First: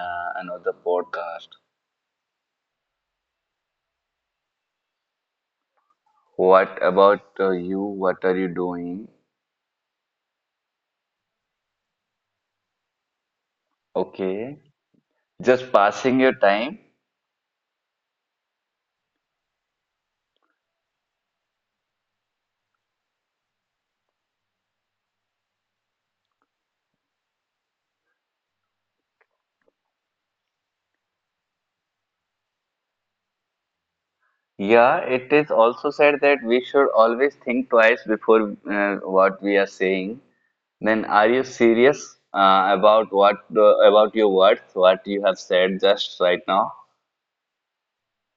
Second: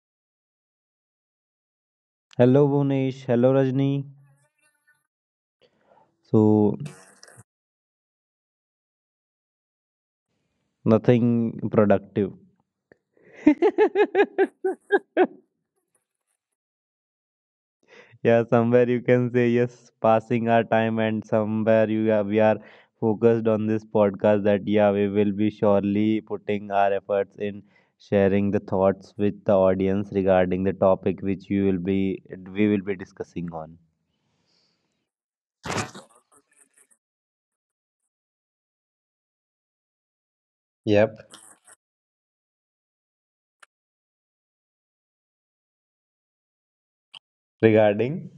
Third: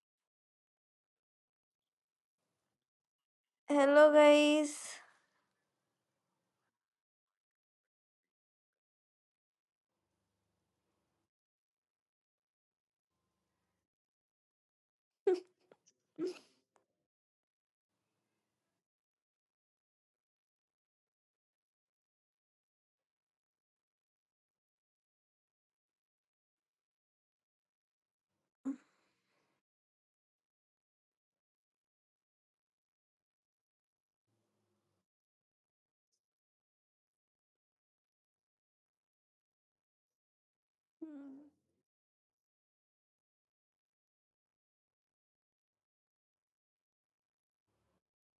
uh, another podcast. Hello, Bhunesh. Hello, Rajni. Hello, guys. So, What about you? What are you doing? nothing productive. Okay, just passing your time. Yeah, somewhere you can say yes, passing our time, and somewhere you are, we are focused on this podcast that, yeah, we will be surely putting our efforts in sharing the thoughts with the audience regarding the topic which you will be we will be discussing on. Yeah, it is also said that we should always think twice before what we are saying. Then, Yep. are you Mm-hmm. serious about about your words? What you have said just right now? Regarding.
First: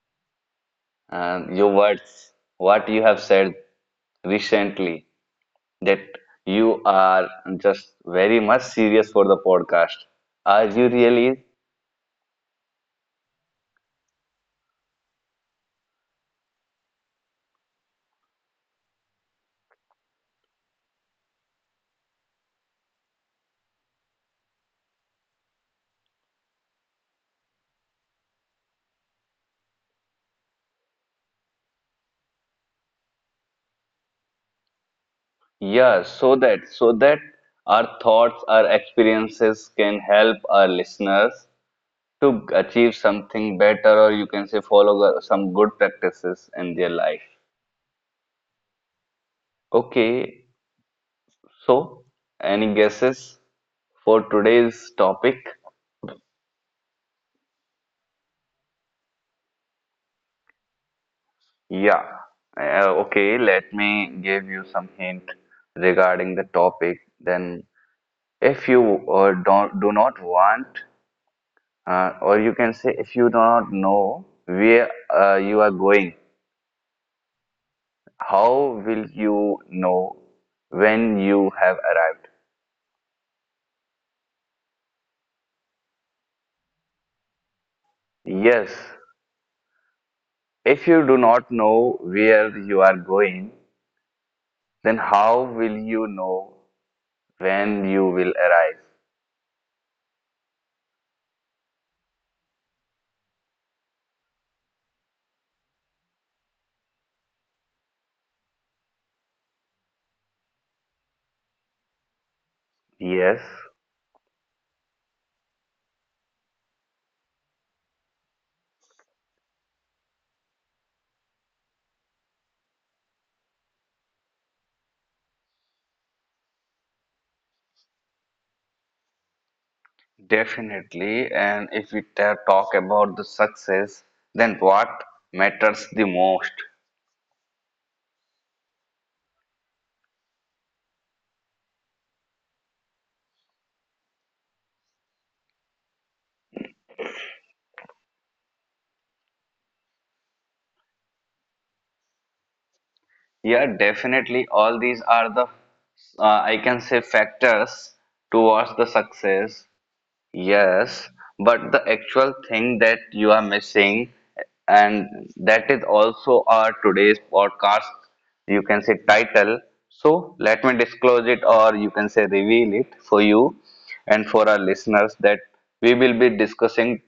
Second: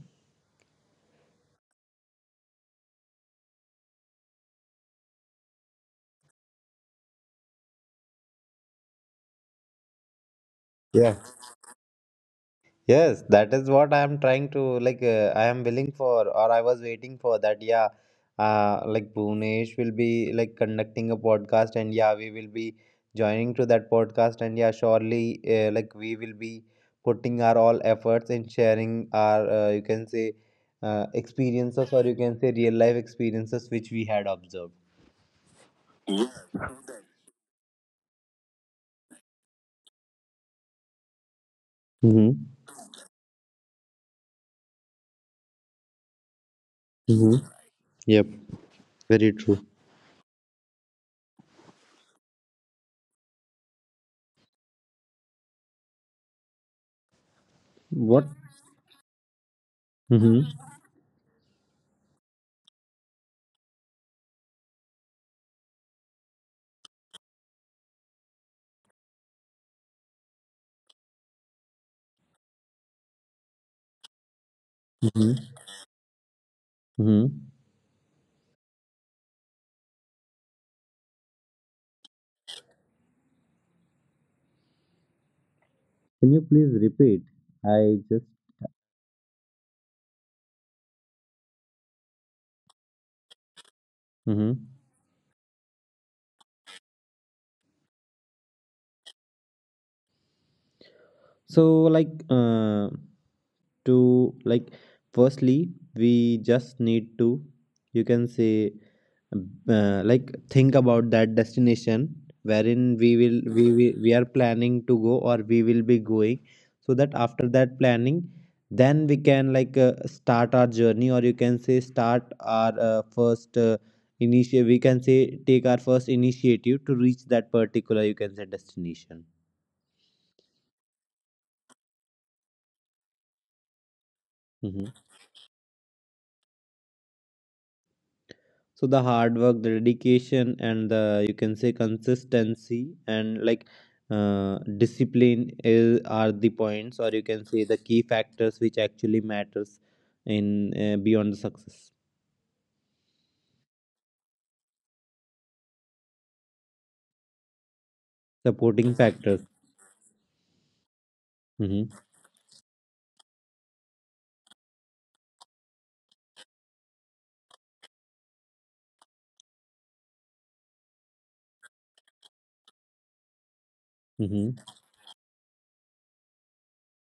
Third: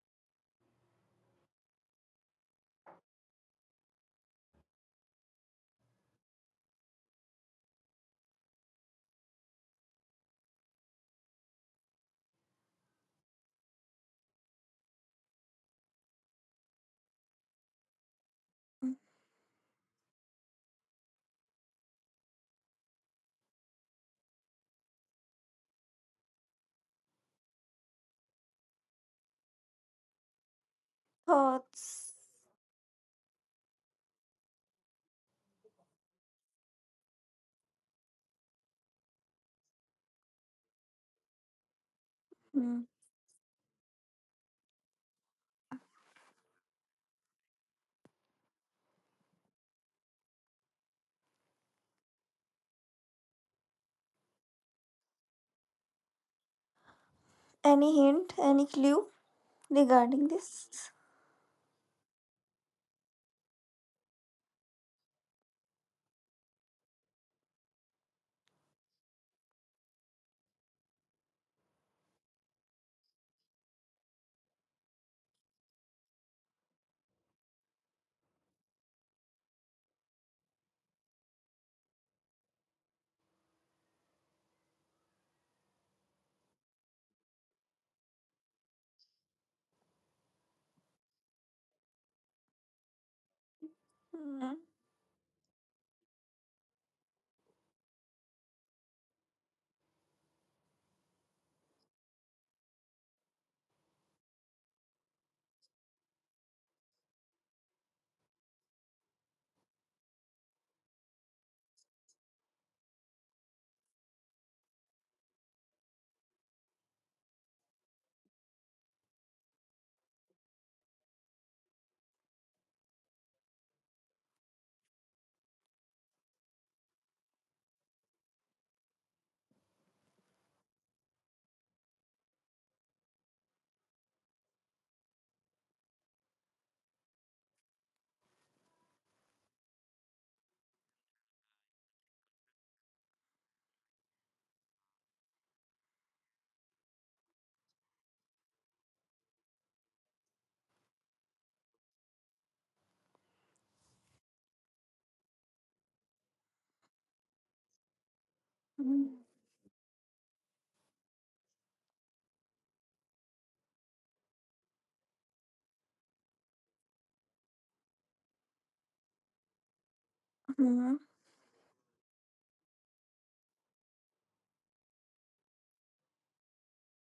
Your words, what you have said recently. That you are just very much serious for the podcast. Are you Yeah. really? Yes, that is what I am trying to like. I am willing for, or I was waiting for that. Yeah, like Bhunesh will be like conducting a podcast, and yeah, we will be joining to that podcast, and yeah, surely, like we will be putting our all efforts in sharing our, you can say, experiences, or Thoughts? you can say, real life experiences which we had observed. Yeah, so that our thoughts, our experiences can help our listeners Mm-hmm. to Hmm. achieve something better, or you can say follow some good practices in their life. Mm-hmm. Yep. Very true. Okay, so any guesses for today's topic? Any What? hint? Any clue regarding Mm-hmm. this? Yeah. Okay, let me give you some hint regarding the topic. Then if you don't do not want or you can say if you do not know where Mm-hmm. You are going, Mm-hmm. how will you know when you have arrived? Can you please repeat? I just. Yes, if you do not know where you are going, Hmm. Mm-hmm. then how will you know when you will arrive? So, like, to like, firstly, we just need to, you can say, like, think about that destination wherein we Yes. will we are planning to go or we will be going, so that after that planning, then we can like start our journey or you can say start our first initiative. We can say take our first initiative to reach that particular you can say destination. Definitely, and if we talk about the success, then Mm-hmm. what matters the most? So the hard work, the dedication, and the you can say consistency, and like discipline is are the points or you can say the key factors which actually matters in beyond the success, Yeah, definitely. All these are the, I can say, factors towards the supporting factors. success. Yes, but the Mm-hmm. actual thing that you are missing, and that is also our today's podcast, you can say, title. So let me Hmm. disclose it, or you can say, reveal it for you and for our Mm-hmm. listeners that we will be discussing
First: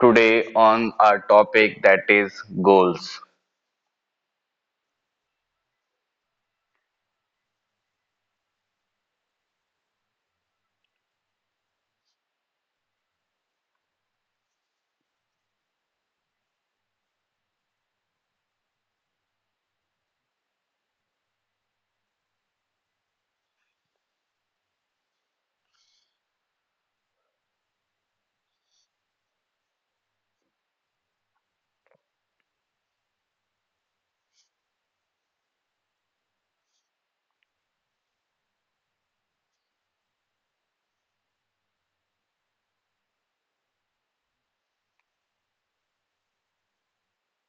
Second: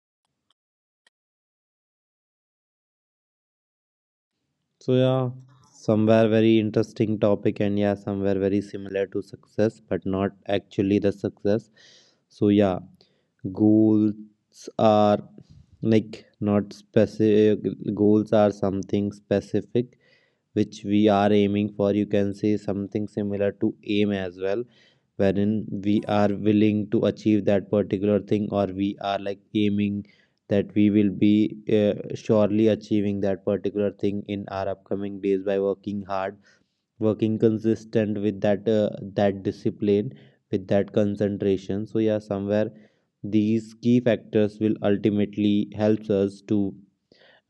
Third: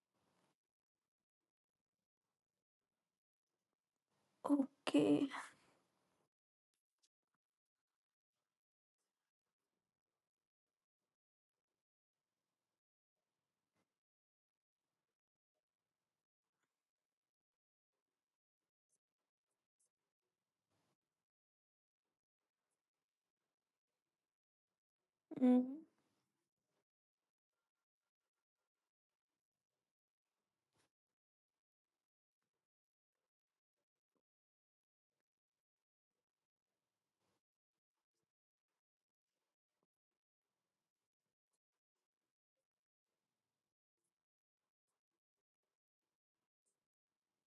today on our topic, that is goals. So Okay. yeah, somewhere very interesting topic, and yeah, somewhere very similar to success but not actually the success. So yeah, goals are like not specific, goals are something specific which we are aiming for, you can say something similar to aim as well, wherein Hmm. we are willing to achieve that particular thing, or we are like aiming that we will be surely achieving that particular thing in our upcoming days by working hard, working consistent with that discipline, with that concentration. So yeah, somewhere these key factors will ultimately helps us to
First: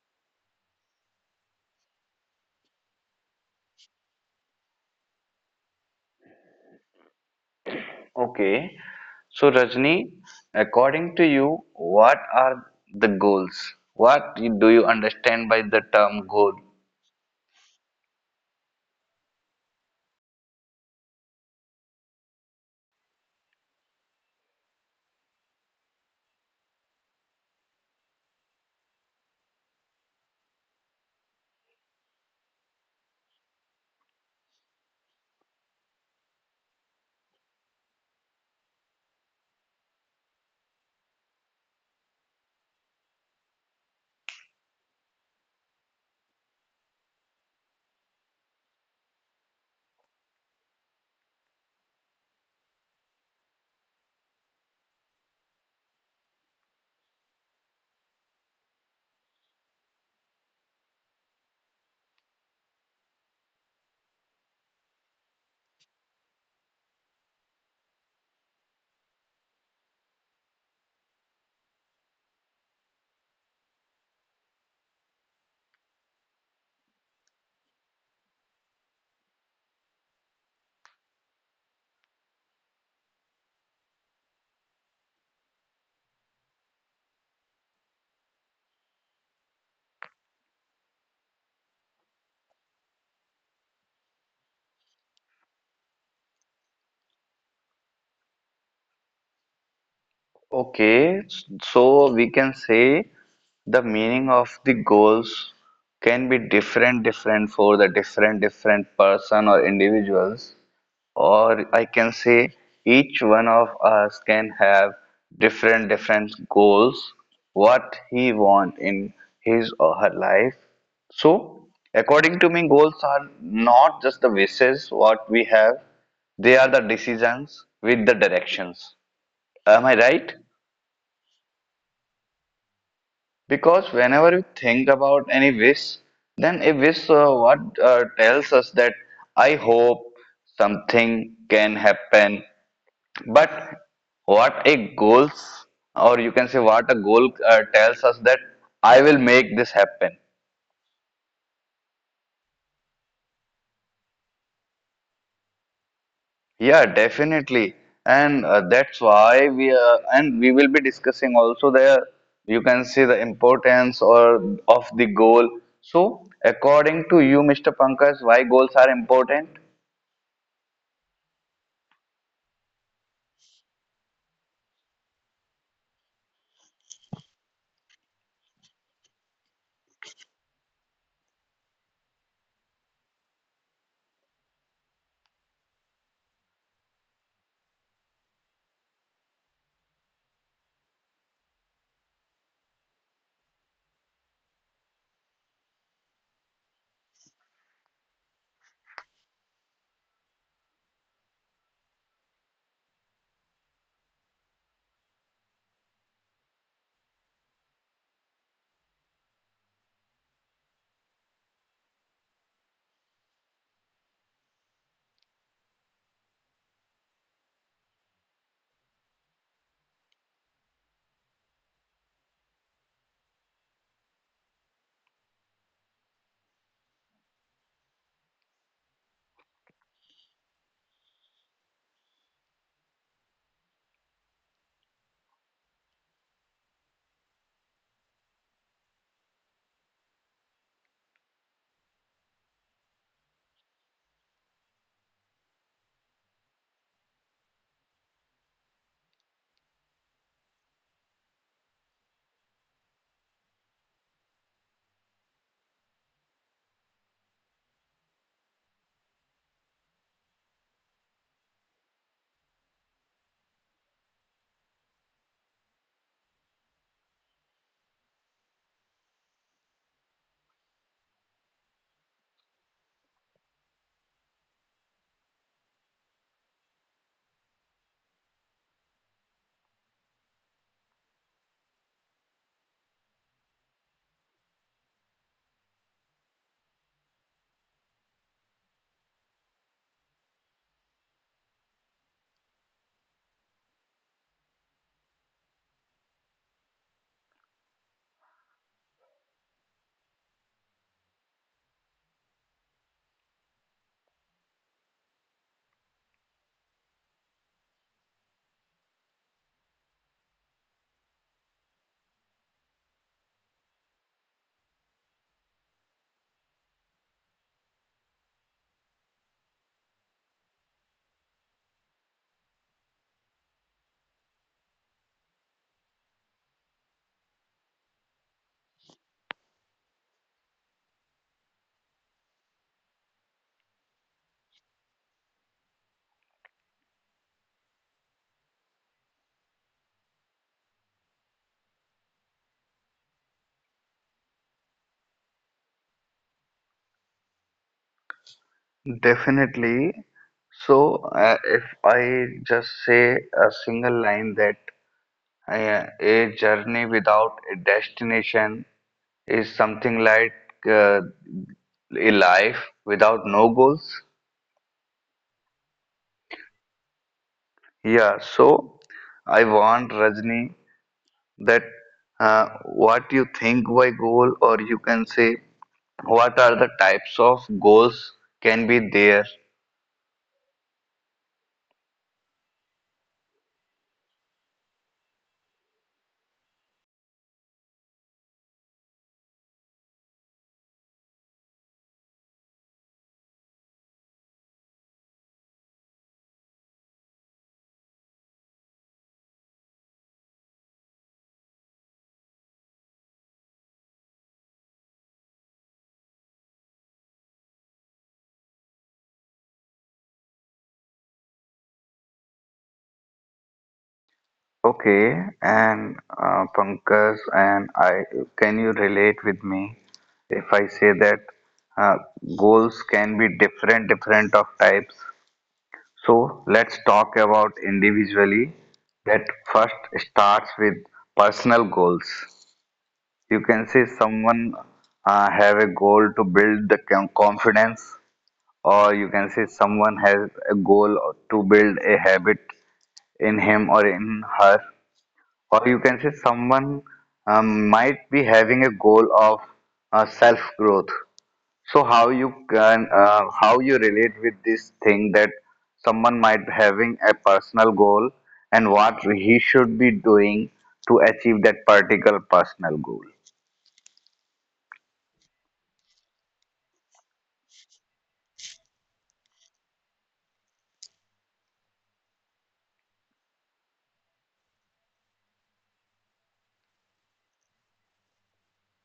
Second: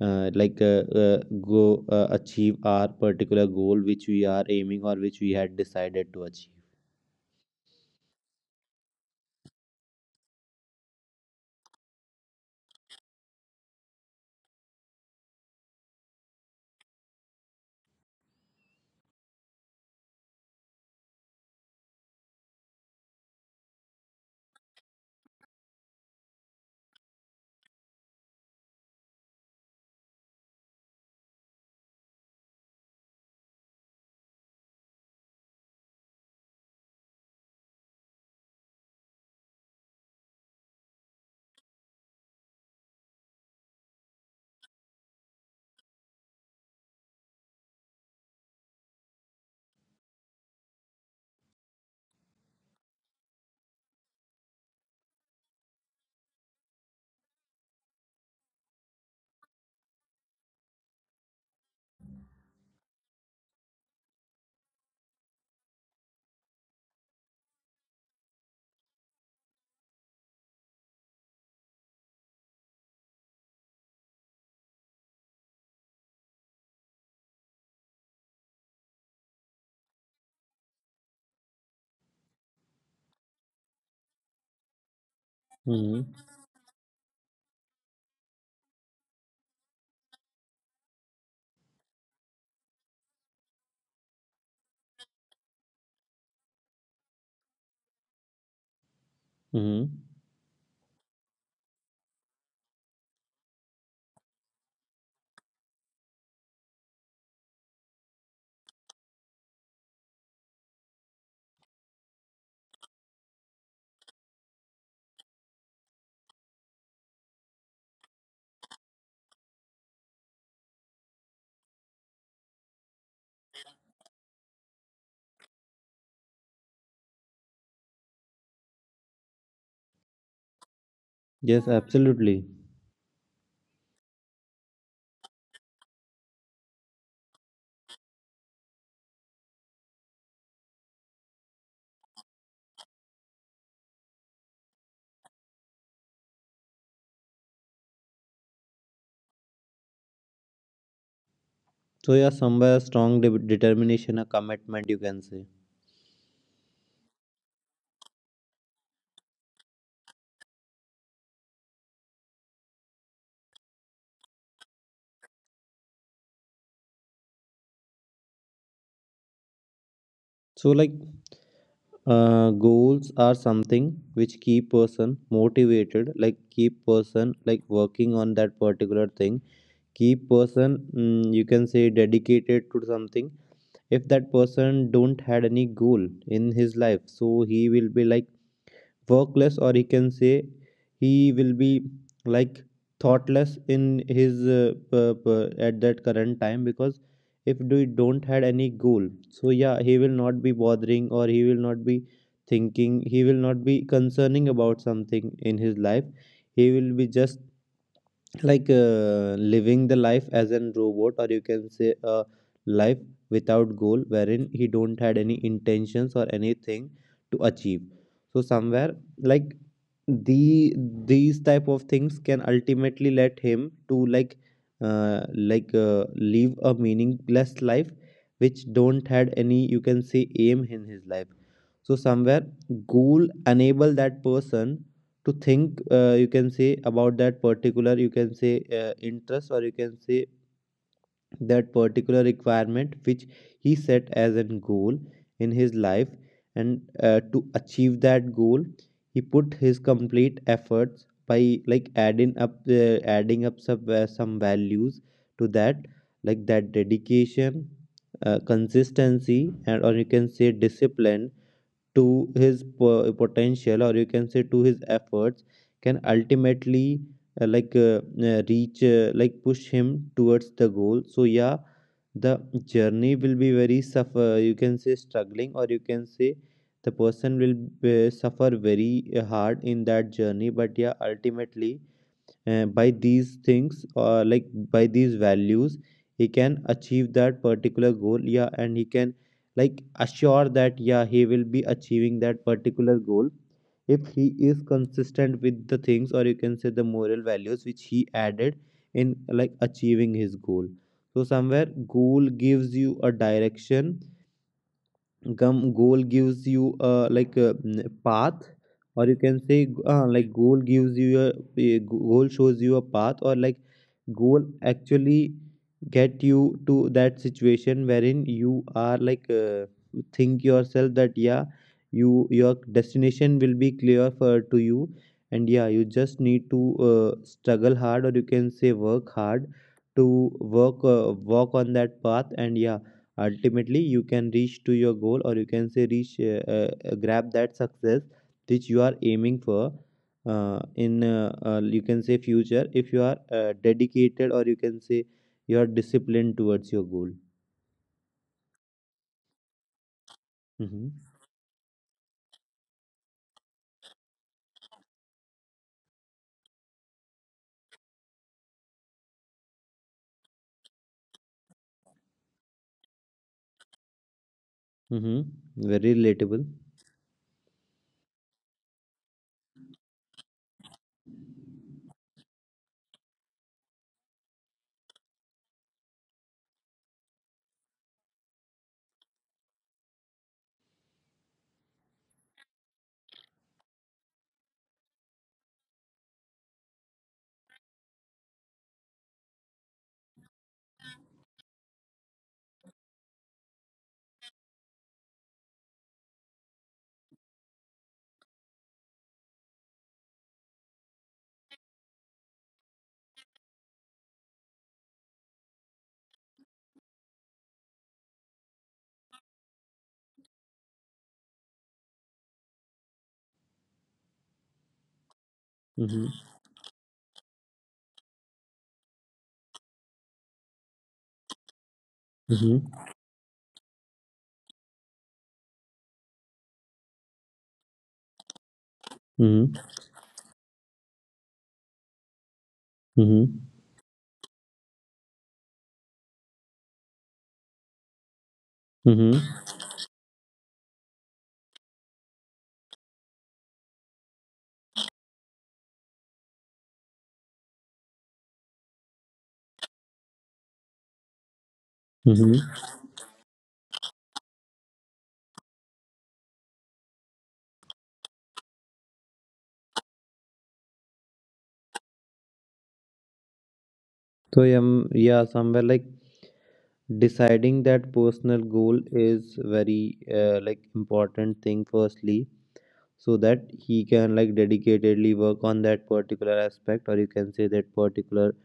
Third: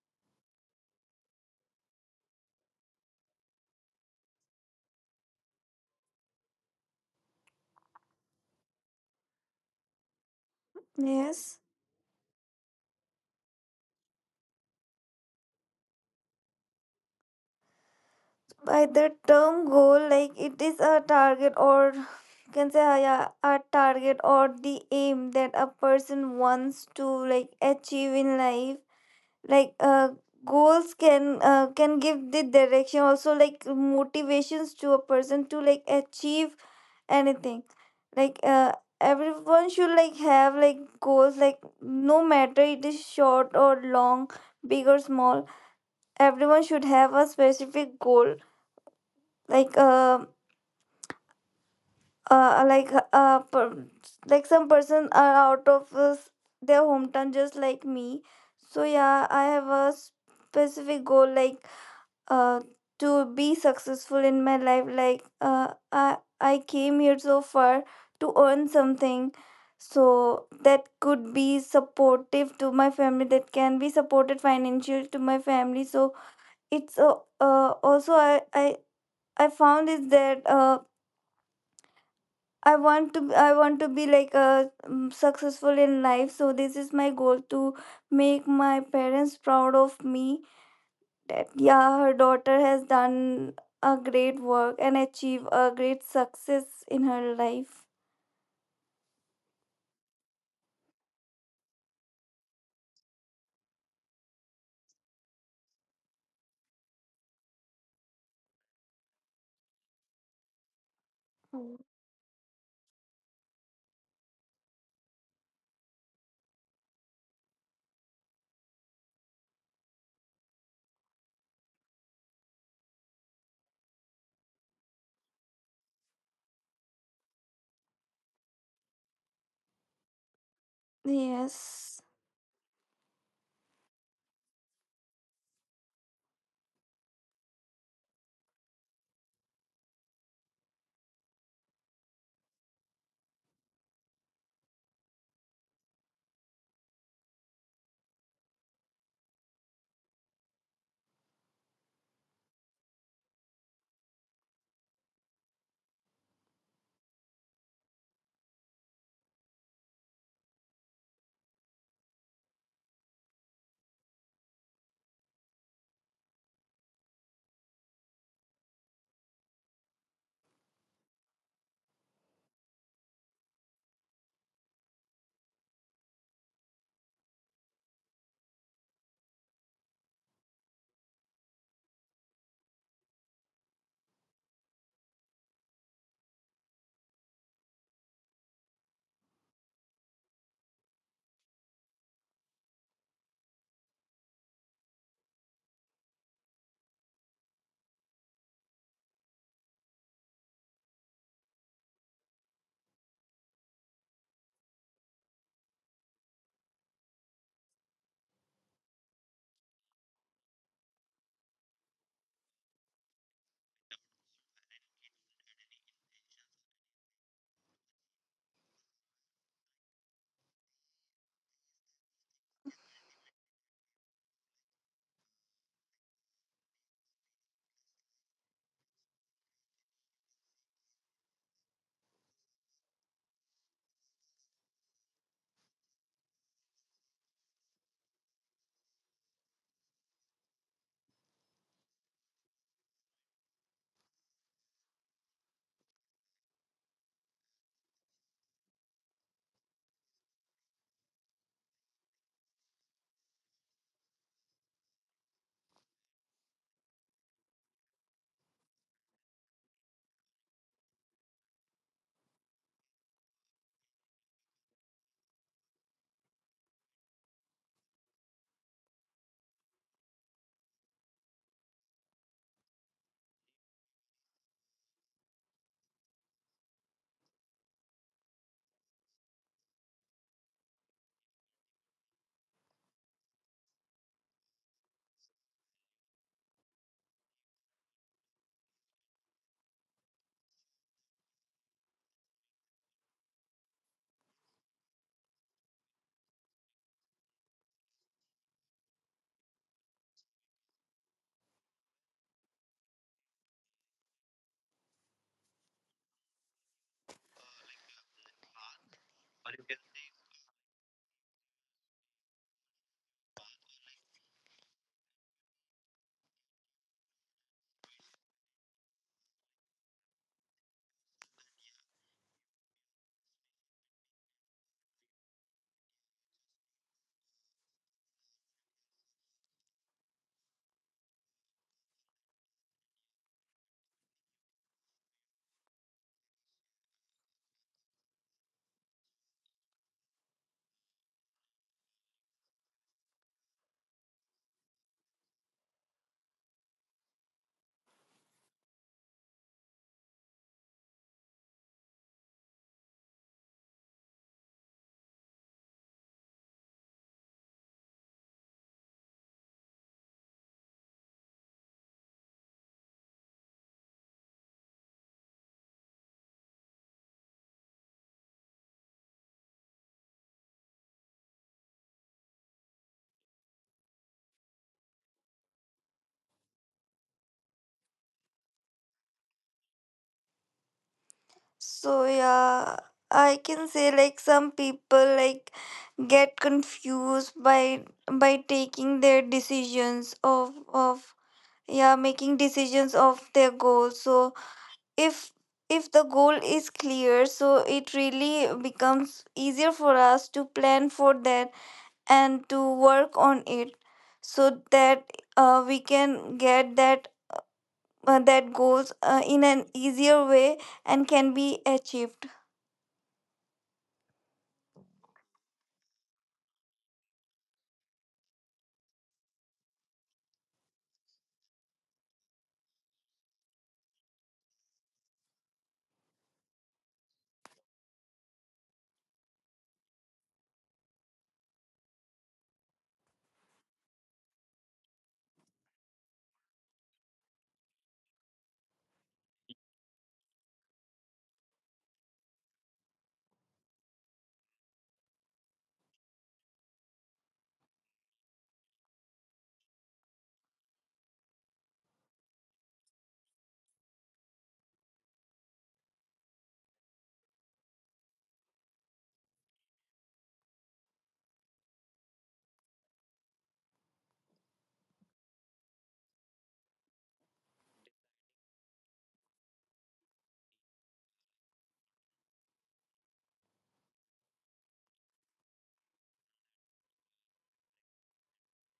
uh, like uh, uh, go achieve our particular goal which we are aiming or which we had decided to achieve. Okay. So, Rajni, according to you, Yes. what are the goals? Do you understand by the term goal? By the term goal, like it is a target or can say yeah, a target or the aim that a person wants to like achieve in life like uh, goals can give the direction also like motivations to a person to like achieve anything like uh, everyone should like have like goals like no matter it is short or long, big or small, everyone should have a specific goal like uh, uh like uh per, like some person are out of their hometown just like me. So yeah, I have a specific goal, uh, to be successful in my life. I came here so far to earn something so that could be supportive to my family, that can be supported financially to my family. So it's also I found is that I want to be like successful in Hmm. life. So this is my goal, to make my parents proud of me, that yeah, her daughter has done a great work and achieved a great success in her life. Hmm. Okay, so we can say the meaning of the goals can be different, different for the different, different person or individuals. Or Mm. I can say each one of us can have different different goals, what he want in his or her life. So according to me, goals are not just the wishes what we have. They are the decisions with the directions. Am I right? Yes, Yes. absolutely. Because whenever we think about any wish, then a wish what tells us that I hope something can happen. But what a goals, or you can say what a goal tells us that I will make this happen. So yeah, somewhere a strong determination, a commitment, you can say. Yeah, definitely. And that's why we are, and we will be discussing also the, you can see the importance or of the goal. So, according to you, Mr. Pankaj, why goals are important? So like goals are something which keep person motivated, like keep person like working on that particular thing, keep person you can say dedicated to something. If that person don't had any goal in his life, so he will be like workless, or he can say he will be like thoughtless in his at that current time, because if we don't had any goal, so yeah, he will not be bothering, or he will not be thinking, he will not be concerning about something in his life. He will be just like living the life as a robot, or you can say a life without goal, wherein he don't had any intentions or anything to achieve. So somewhere like the these type of things can ultimately let him to uh, like live a meaningless life which don't had any you can say aim in his life. So somewhere goal enable that person to think you can say about that particular you can say interest, or you can say that particular requirement which he set as a goal in his life. And to achieve that goal he put his complete efforts by like adding up some values to that, like that dedication, consistency, and or you can say discipline to his potential, or you can say to his efforts, can ultimately like reach like push him towards the goal. So yeah, the journey will be very suffer, you can say struggling, or you can say the person will suffer very hard in that journey, but yeah, ultimately by these things, or like by these values, he can achieve that particular goal. Yeah, and he can like assure that yeah, he will be achieving that particular goal if he is consistent with the things, or you can say the moral values which he added in like achieving his goal. So somewhere goal gives you a direction, gum goal gives you like a path, or you can say like goal gives you a goal shows you a path, or like goal actually get you to that situation wherein you are like think yourself that yeah, you, your destination will be clear for to you. And yeah, you just need to struggle hard, or you can say work hard, to work walk on that path, and yeah, ultimately you can reach to your goal, or you can say reach grab that success which you are aiming for in you can say future, if you are dedicated, or you can say you are disciplined towards your goal. Definitely. So, Mm-hmm. If I just say a single line that a journey without a destination is something like uh, a life without no goals. Mm-hmm. Very relatable. Yeah, so I want Rajni that what you think by goal, or you can say what are the types of goals can be there. So yeah, I can say like some people like get confused by taking their decisions of yeah, making decisions of their goals. So if the goal is clear, so it really becomes easier for us to plan for that and to work on it, so that we can get that goals in an easier way and can be achieved. Okay, and Mm-hmm. Pankaj and I, can you relate with me if I say that uh, goals Mm-hmm. can be different, different of types? So let's talk about individually. That first Mm-hmm. starts with personal goals. You Mm-hmm. can say someone have a goal to build the confidence, or you can say Mm-hmm. someone has a goal to build a habit in him or in her, or you can say someone might be having a goal of self growth. So how you can Mm-hmm. How you relate with this thing, that someone might having a personal goal and what he should be doing to achieve that particular personal goal? So yeah, somewhere like deciding that personal goal is very like important thing firstly, so that he can like dedicatedly work on that particular aspect, or you can say that particular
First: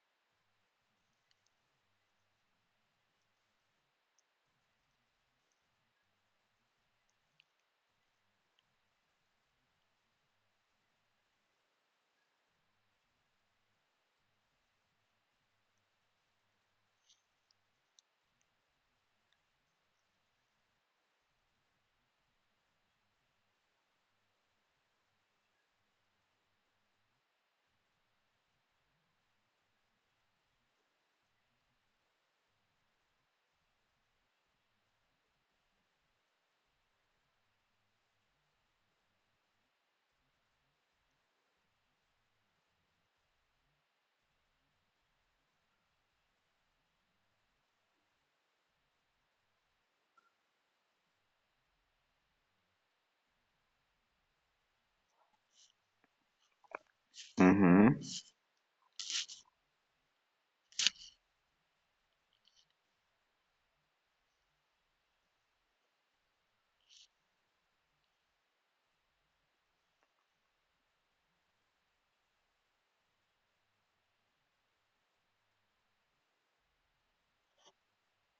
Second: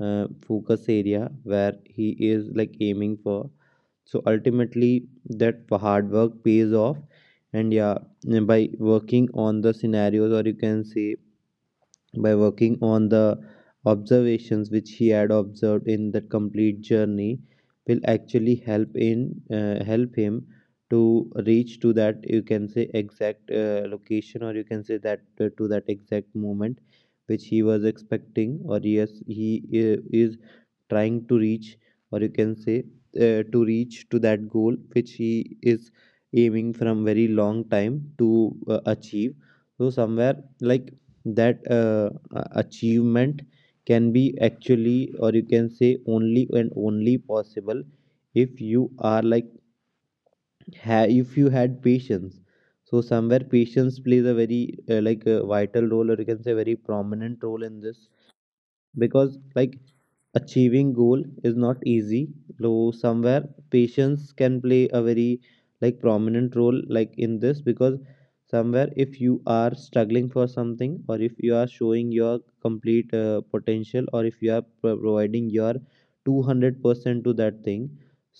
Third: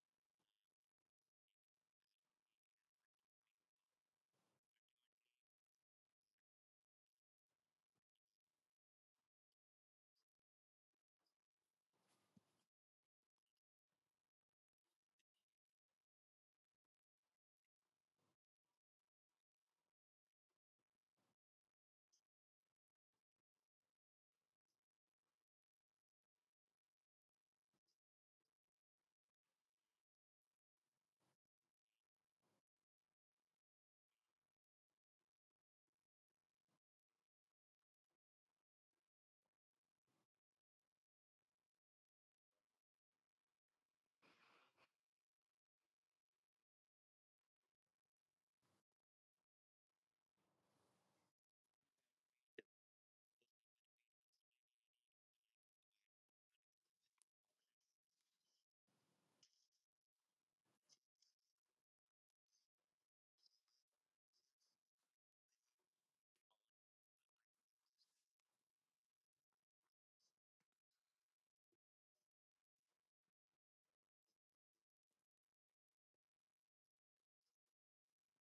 focus area where he is like aiming for. So ultimately that hard work pays off, and yeah, by working on the scenarios, or you can say by working on the observations which he had observed in that complete journey, will actually help in help him to reach to that you can say exact location, or you can say that to that exact moment which he was expecting, or yes, he is trying to reach, or you can say to reach to that goal which he is aiming from very long time to achieve. So somewhere like that achievement can be actually, or you can say only and only possible if you are like if you had patience. So somewhere patience plays a very like a vital role, or you can say very prominent role in this, Mm-hmm. because like achieving goal is not easy, though somewhere patience can play a very like prominent role like in this, because somewhere if you are struggling for something, or if you are showing your complete potential, or if you are providing your 200% to that thing,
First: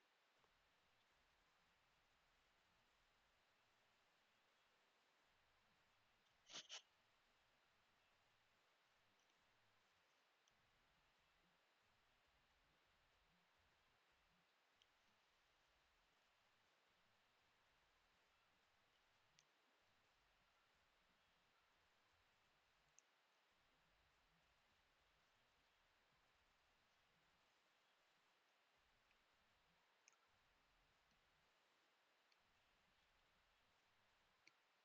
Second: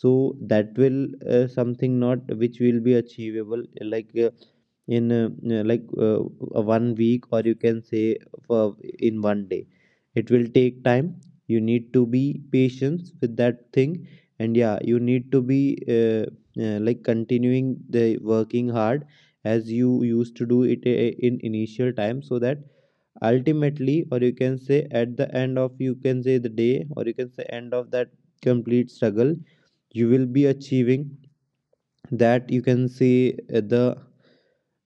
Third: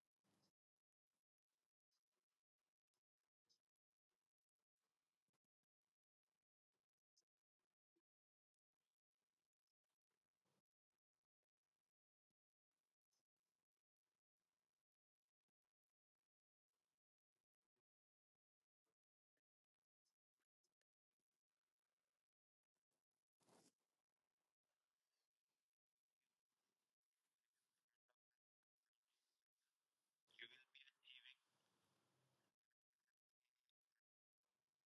so that will something not which will be achievable like in like one week, or you can say for in one day. It will take time, you need to be patient with that thing. And yeah, you need to be like continuing the working hard as you used to do it in initial time, so that ultimately, or you can say at the end of you can say the day, or you can say end of that complete struggle, you will be achieving that you can say uh, the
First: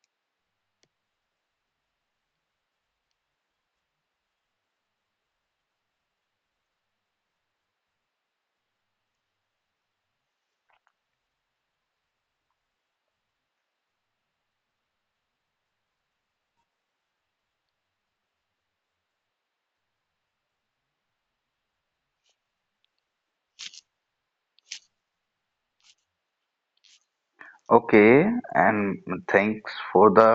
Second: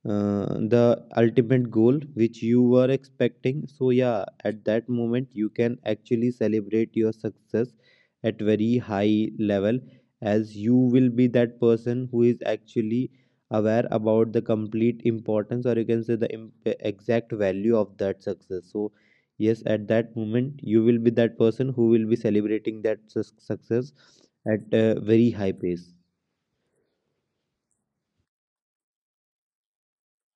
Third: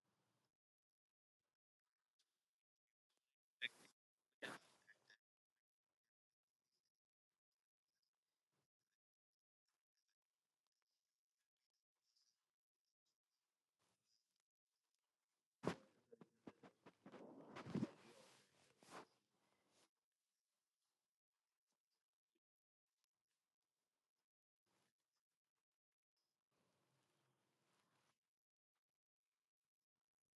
uh, the ultimate goal which you were expecting. So yeah, at that moment you can actually celebrate your success at very high level, as you will be that person who is actually aware about the complete importance, or you can say the exact value of that success. So yes, at that moment you will be that person who will be celebrating that success at a very high pace. Okay, and thanks for the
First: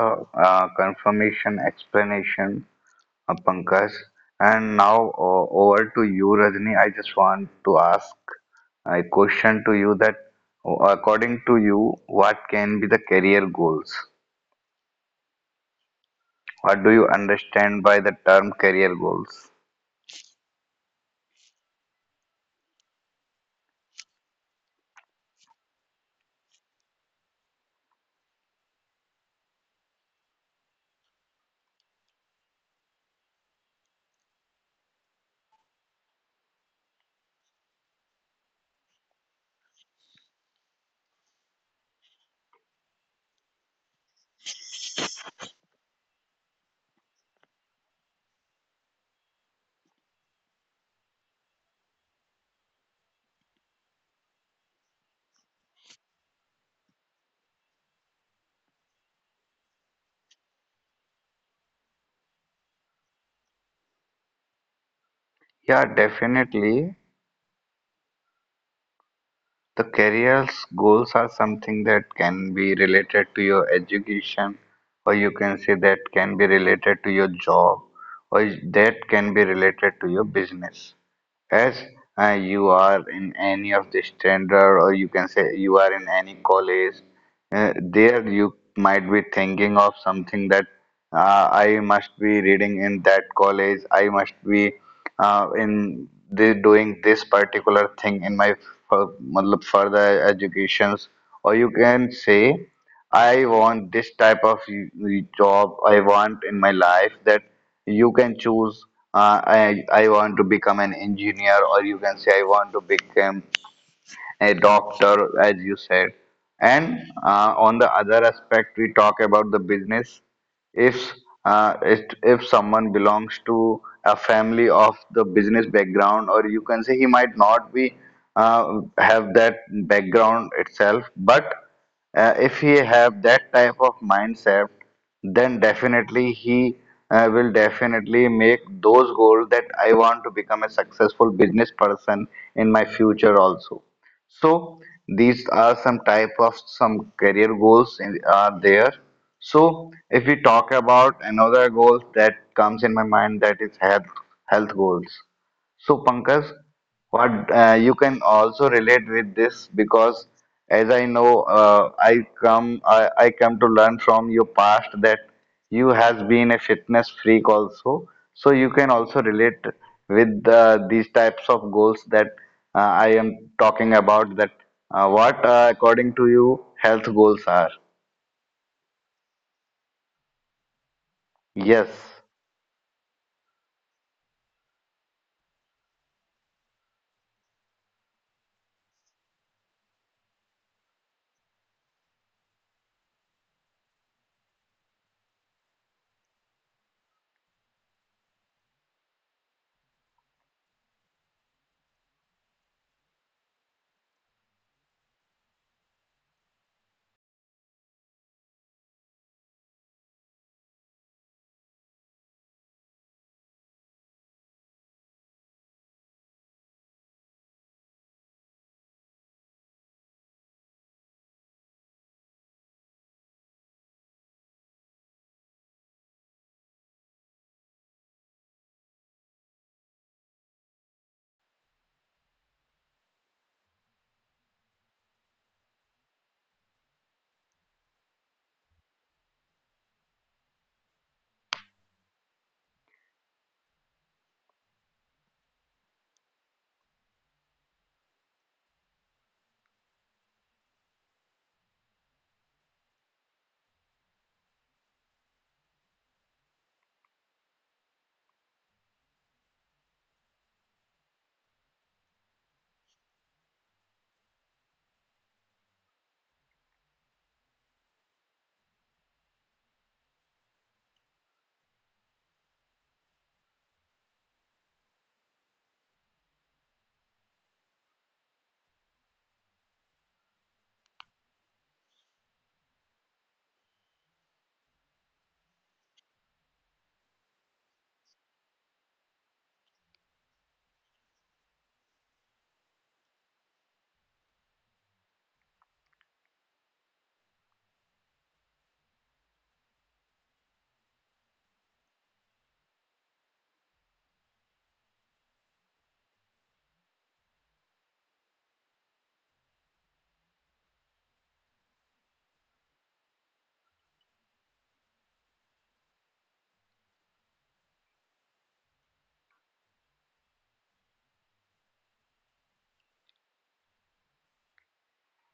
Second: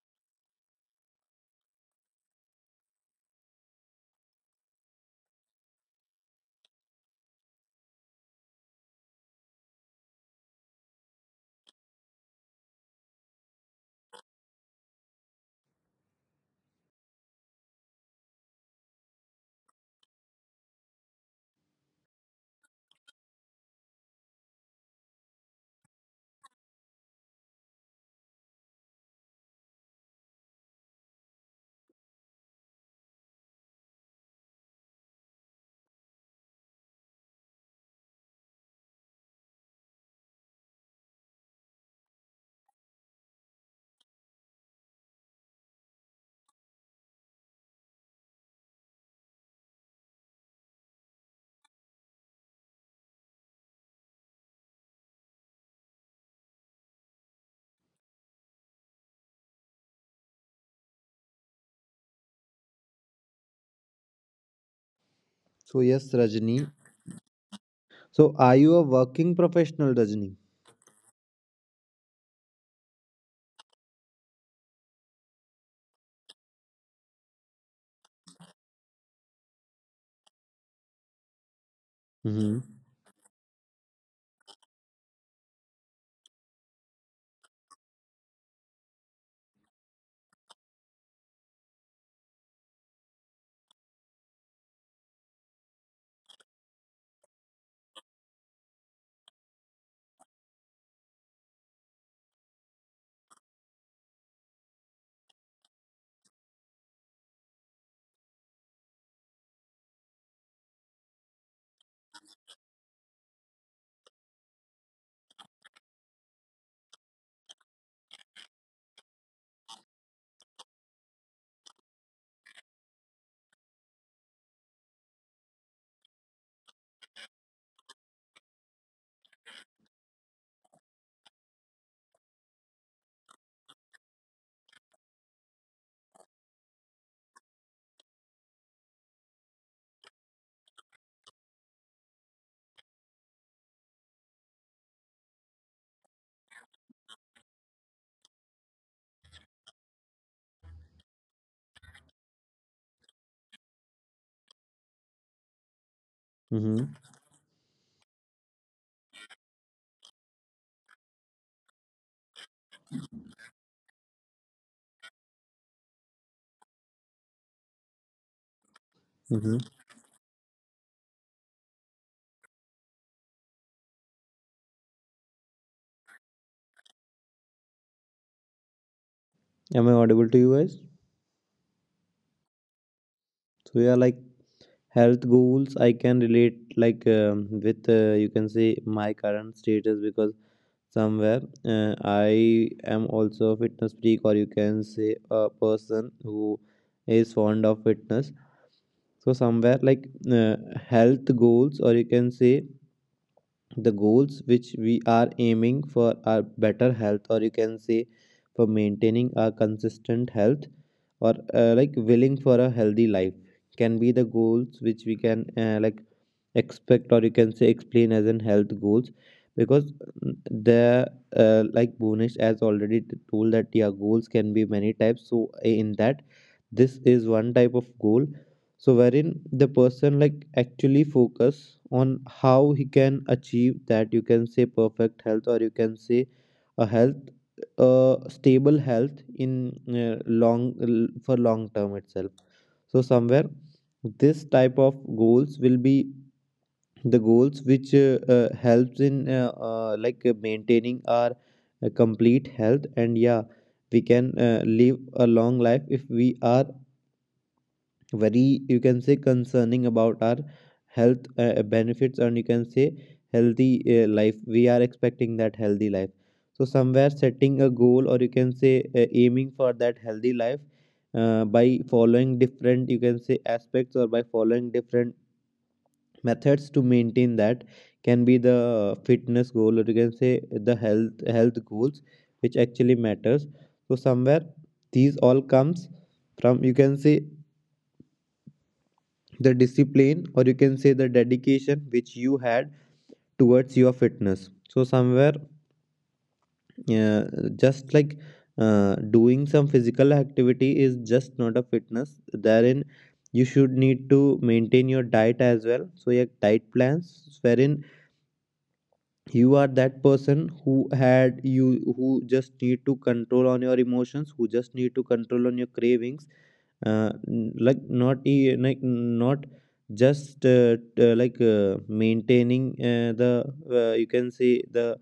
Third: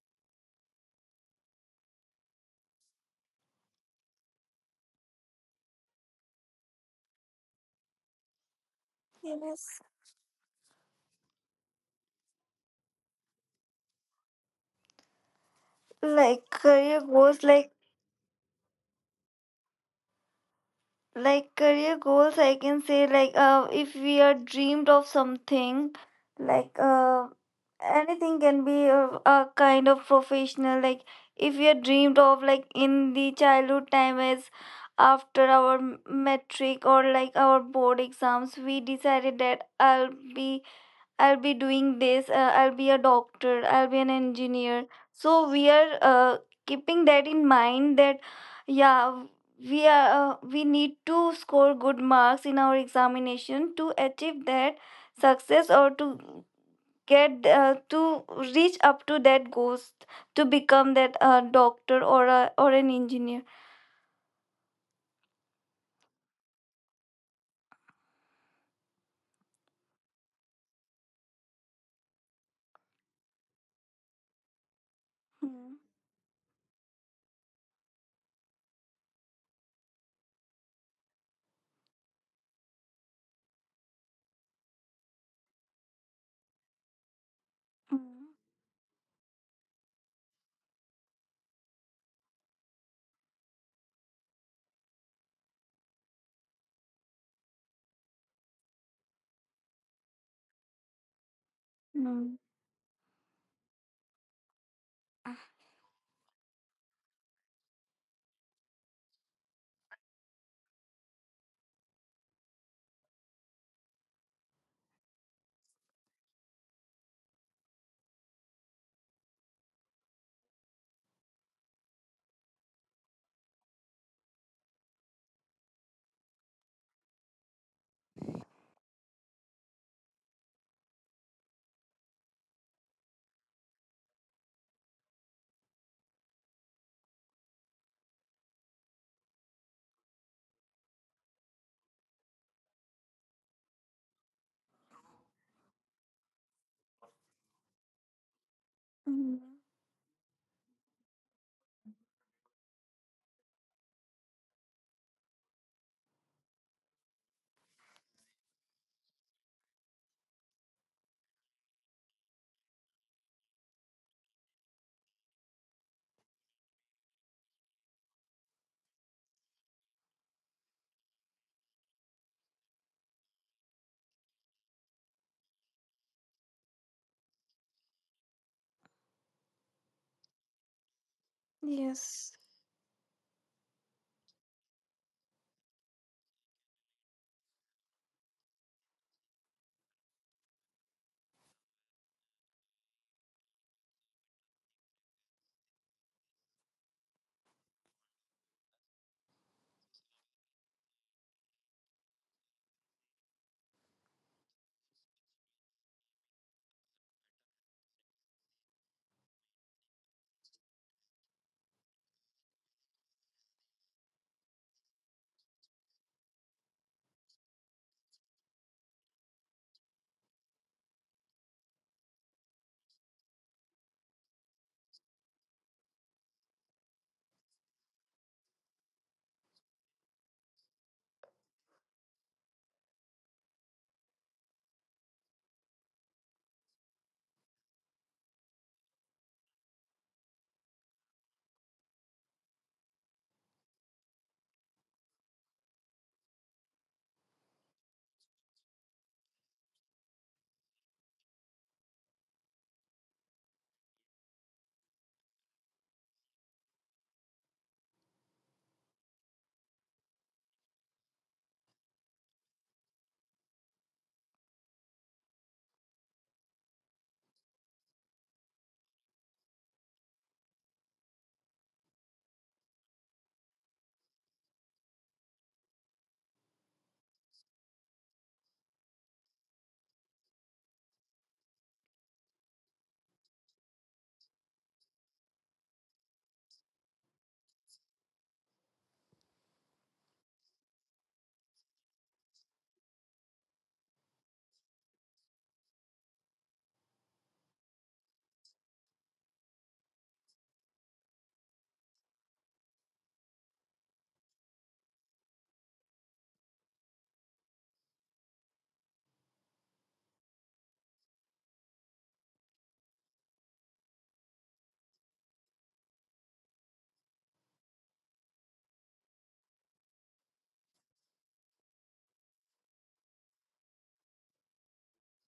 confirmation explanation, Pankaj. And now over to you, Rajni. I just want to ask a question to Yes, you, that according to you, what can be the career goals? like What do career you goals, understand by the term career goals? like career goals, I can say like if we are dreamed of something, like anything can be a kind of professional. Like if we are dreamed of like in the childhood time, as after our metric or like our board exams, we decided that I'll be doing this, I'll be a doctor, I'll be an engineer. So we are keeping that in mind that yeah, we are we need to score good marks in our examination to achieve that success, or to get to reach up to that goals, to become that doctor or a, or an engineer. Yeah, So yes, Rajni, definitely. so are you a working The professional, Rajni? career's goals are something that can be related to your education, or you can say Mm, that can be related to your job, or that can be related to your business. As Mm-hmm. you are in any of the standard, or you can say you are in any college, there you might be thinking of something, that I must be reading in that college. I must be in the, doing this particular thing in my matlab further educations. Or you can mm, say, I want this type of job I want in my life, that you can choose. I want to become an engineer, or you can say, I want to become a doctor, as you said. And on the other aspect, we talk about the business. If if someone belongs to a family of the business background, or you can say he might not be have that background itself, but if he have that type of mindset, then definitely he will definitely make those goals, that I want to become a successful business person in my future also. So these are some type of some career goals in, are there. mm, mm. So if we talk about another goal that comes in my mind, that is health health goals. So, Pankaj, Mm-hmm. what you can also relate with this, because as I know, I come to learn from your past that you has been a fitness freak also. So you can also relate Mm-hmm. with these types of goals that I am talking about. That what according to you, health goals are? Am I audible to you guys? Yes, Yes. So yeah, like health goals, I can relate like with you can say my current status, because somewhere I am also a fitness freak, or you can say a person who is fond of fitness. So somewhere like uh, health goals, or you can say the goals which we are aiming for, are better health, or you can say for maintaining a consistent health, or like willing for a healthy life, can be the goals which we can like expect, or you can say explain as in health goals, because mm, the like Bhunesh has already told that yeah, goals can be many types, so in that, this is one type of goal. So wherein the person like actually focus on how he can achieve that, you can say perfect health, or you can say a health, stable health in long for long term itself. So somewhere this type of goals will be the goals which helps in like maintaining our complete health. And yeah, we can live a long life if we are very, you can say, concerning about our health benefits, and you can say healthy life we are expecting, that healthy life. So somewhere setting a goal, or you can say aiming for that healthy life by following different, you can say, aspects, or by following different methods to maintain that, can be the fitness goal, or you can say the health goals which actually matters. So somewhere these all comes from, you can say, the discipline, or you can say the dedication which you had towards your fitness. So somewhere, uh, just like doing some physical activity is just not a fitness. Therein you should need to maintain your diet as well. So your diet plans, wherein you are that person who had you, who just need to control on your emotions, who just need to control on your cravings, like not like not just like maintaining the you can say the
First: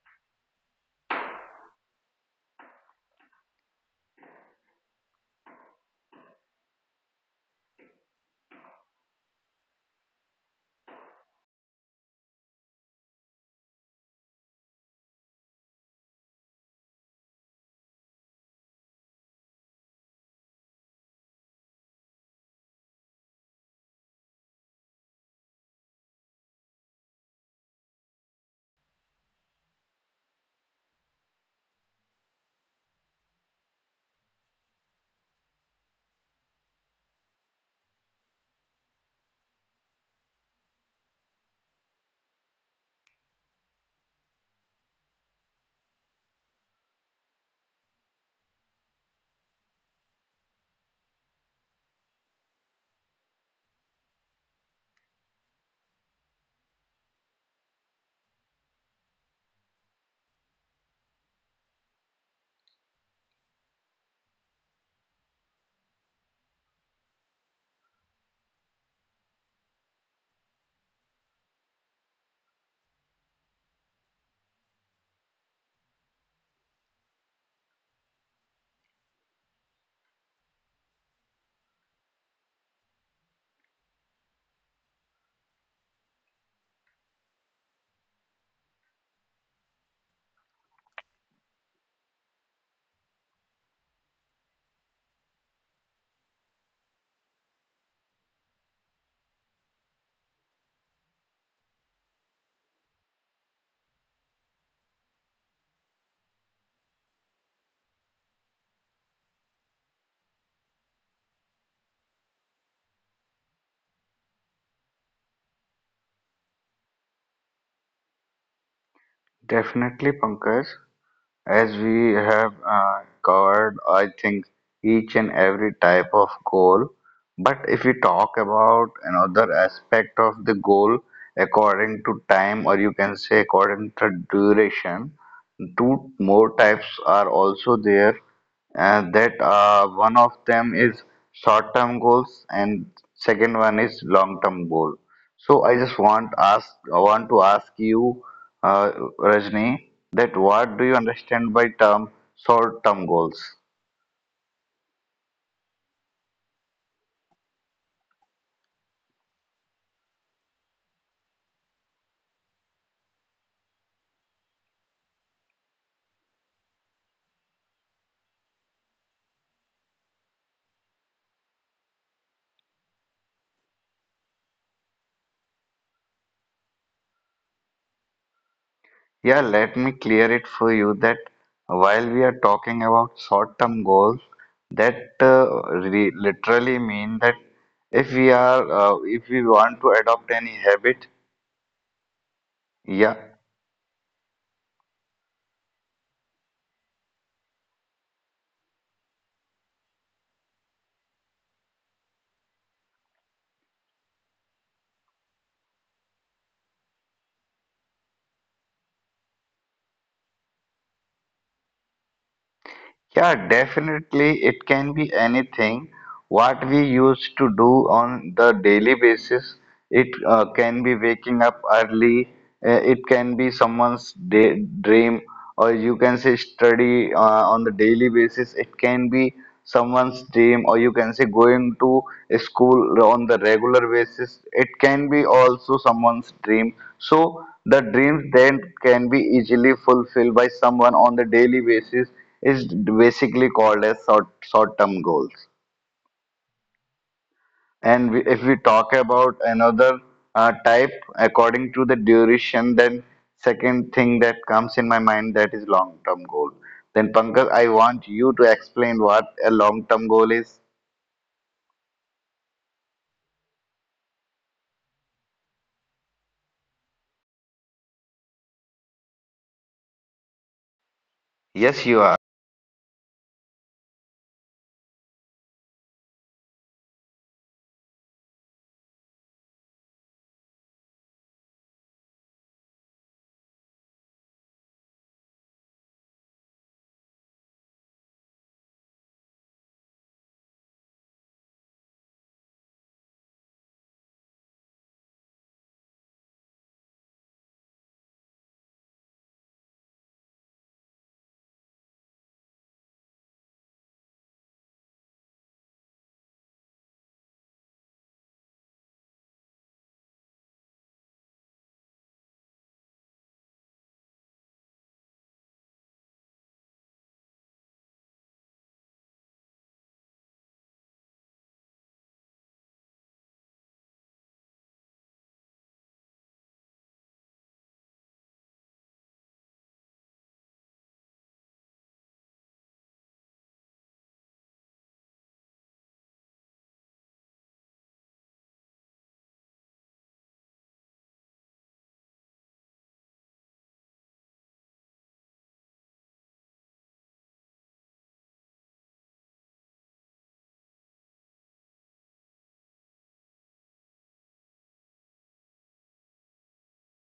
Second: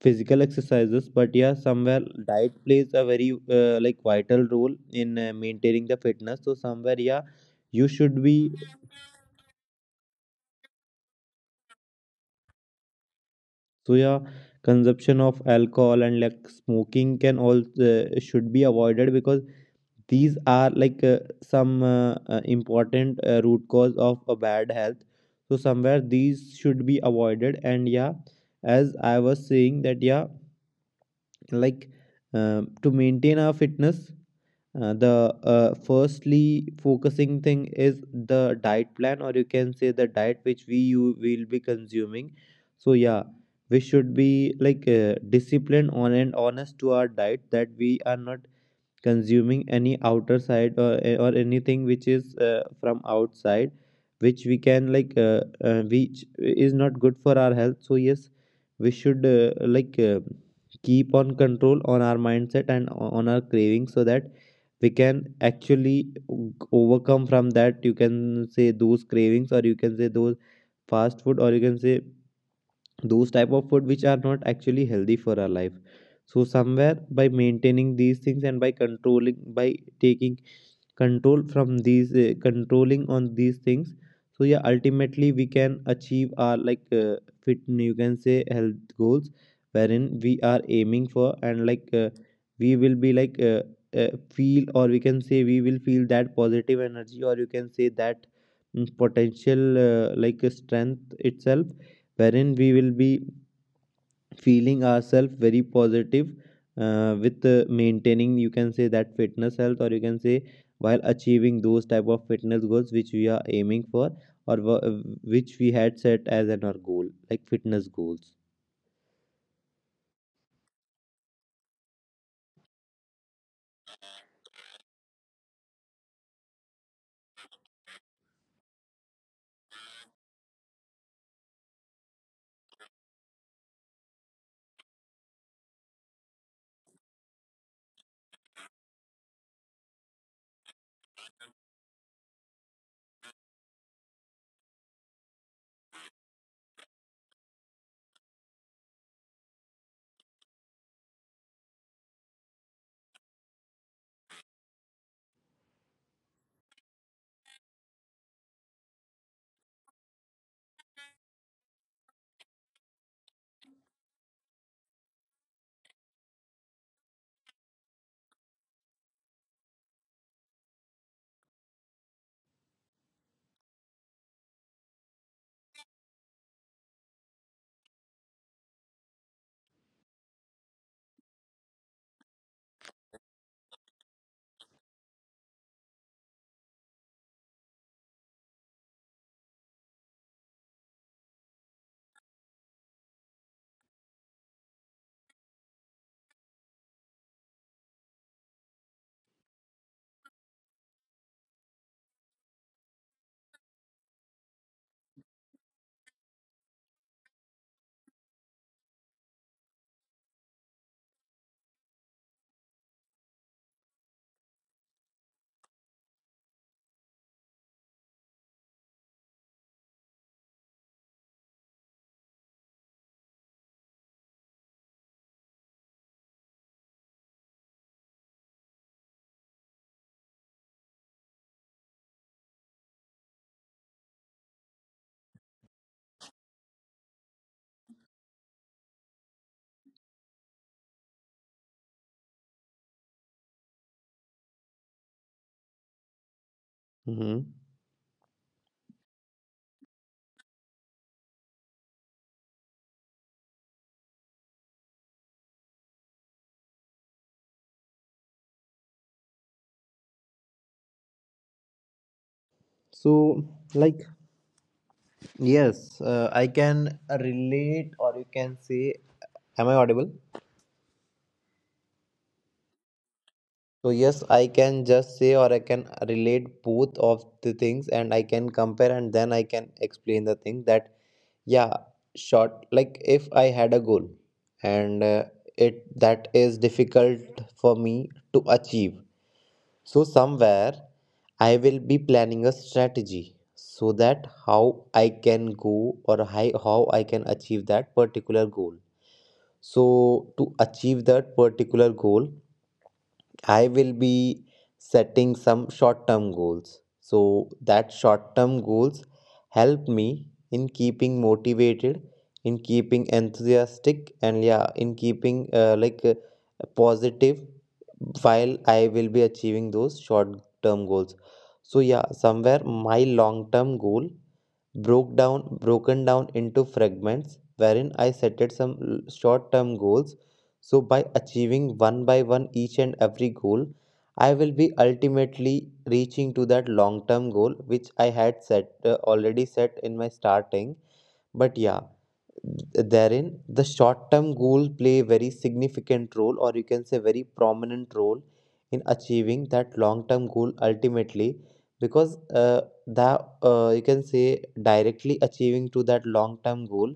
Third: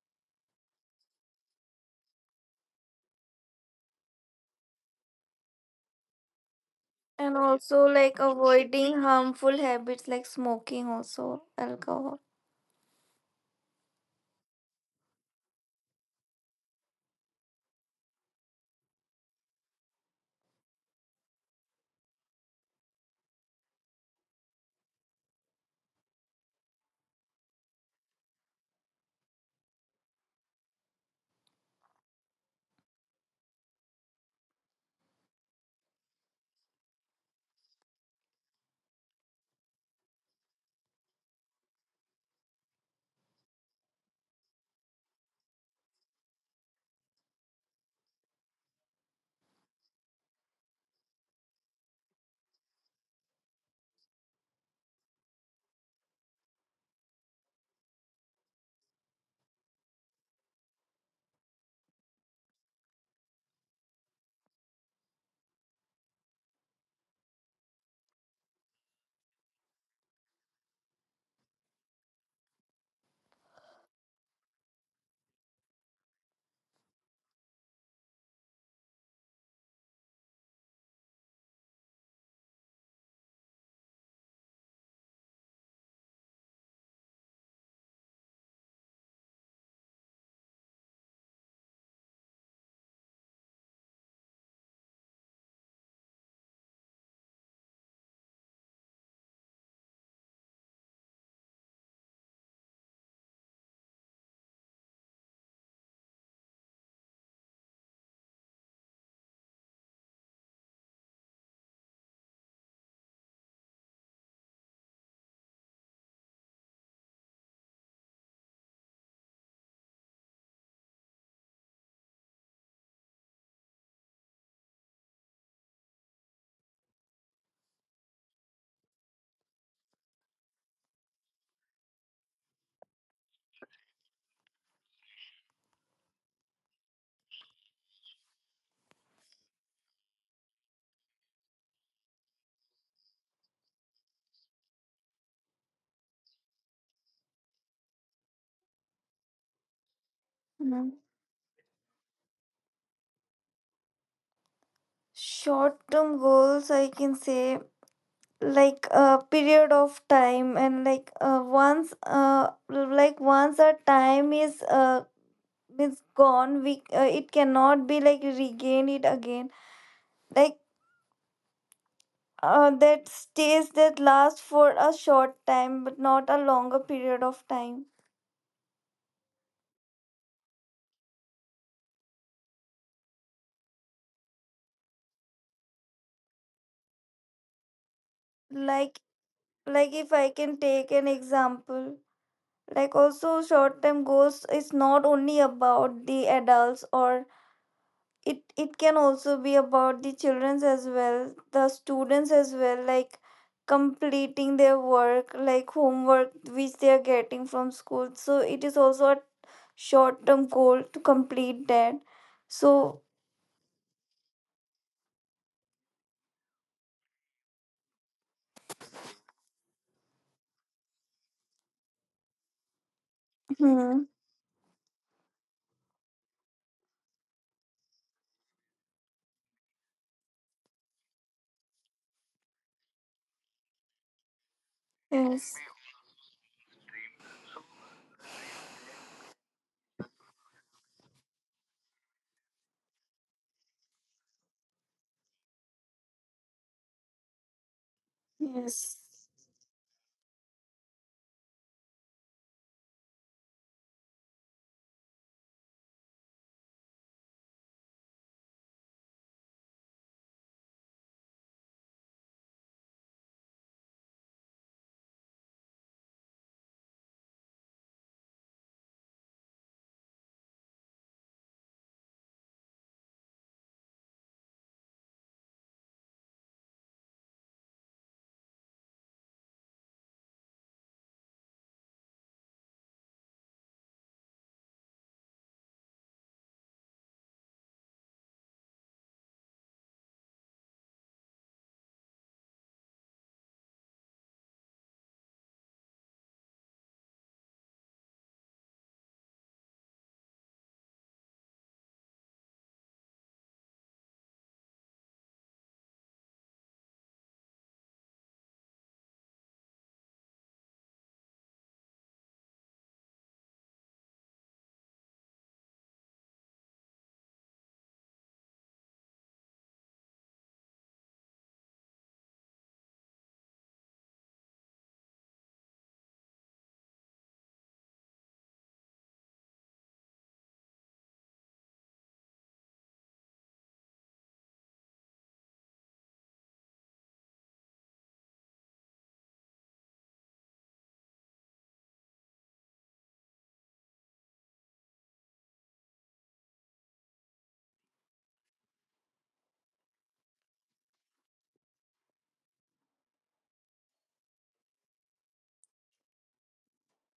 physical exercises. But yeah, somewhere diet plays a very like vital role in maintaining the fitness. So somewhere, yeah, And also you like should be. avoiding harmful habits like smoking, also alcohol. So yeah, consumption of alcohol and like smoking can all should be avoided, because these are like some important root cause of a bad health. So somewhere these should be avoided. And yeah, as I was saying that, yeah, like to maintain our fitness, the firstly focusing thing is the diet plan, or you can say the diet which we you will be consuming. So yeah, we should be like disciplined on and honest to our diet, that we are not consuming any outer side, or anything which is from outside, which we can like which is not good for our health. So yes, we should like keep on control on our mindset and on our cravings, so that we can actually overcome from that, you can say those cravings, or you can say those fast food, or you can say those type of food which are not actually healthy for our life. So somewhere by maintaining these things, and by controlling, by taking control from these, controlling on these things, so yeah, ultimately we can achieve our, like, fit, you can say health goals, wherein we are aiming for. And like we will be like uh, feel, or we can say we will feel that positive energy, or you can say that potential like strength itself, wherein we will be feeling ourselves very positive with maintaining, you can say, that fitness health, or you can say while achieving those type of fitness goals which we are aiming for, or which we had set as an our goal, like fitness goals. definitely, Pankaj. As we have covered, I think, each and every type of goal. But if we talk about another aspect of the goal according to time, or you can say according to duration, two more types are also there. That one of them is short-term goals, and second one is long-term goal. So I just want ask I want to ask you, uh, Rajni, that what do Mhm. you understand by term short-term goals? Short-term goals, I can say, like a period of time, and like once, like once our time is gone, we it cannot be like regained it again. Like that stays, that lasts for a short time, but not a longer period of time. Yeah, let me clear it for you, that while we are talking about short-term goals, that re literally mean that if we are Like if we want to like if I adopt any can take an habit, example, like yeah. also short term goals is not only about the adults, or it can also be about the children as well, the students as well, like completing their work, like homework which they are getting from school. So it is also a short term goal to complete that. So Yeah, definitely it can be anything. What we used to do on the daily basis, it can be waking up early, it can be hmm, someone's day, dream, or you can say study on the daily basis. It can be someone's dream, or you can say going to a school on the regular basis. It can be yes, also someone's dream. So the dreams then can be easily fulfilled by someone on the daily basis is basically called as short term goals. Mm-hmm. And we, if we talk yes. about another type according to the duration, then second thing that comes in my mind, that is long term goal. Then Pankaj, I want you to explain what a long term goal is. So, like, yes, I can relate, or you can say, am I audible? Yes you. So yes, I can just say or I can relate both of the things, and I can compare and then I can explain the thing that, yeah, short, like if I had a goal, and it that is difficult for me to achieve. So somewhere I will be planning a strategy, so that how I can go, or how I can achieve that particular goal. So to achieve that particular goal, I will be setting some short term goals. So that short term goals help me in keeping motivated, in keeping enthusiastic, and yeah, in keeping like positive while I will be achieving those short term goals. So yeah, somewhere my long term goal broken down into fragments, wherein I setted some short-term goals. So by achieving one by one each and every goal, I will be ultimately reaching to that long-term goal which I had set, already set in my starting. But yeah, therein the short term goal play very significant role, or you can say very prominent role in achieving that long term goal ultimately. Because that, you can say directly achieving to that long term goal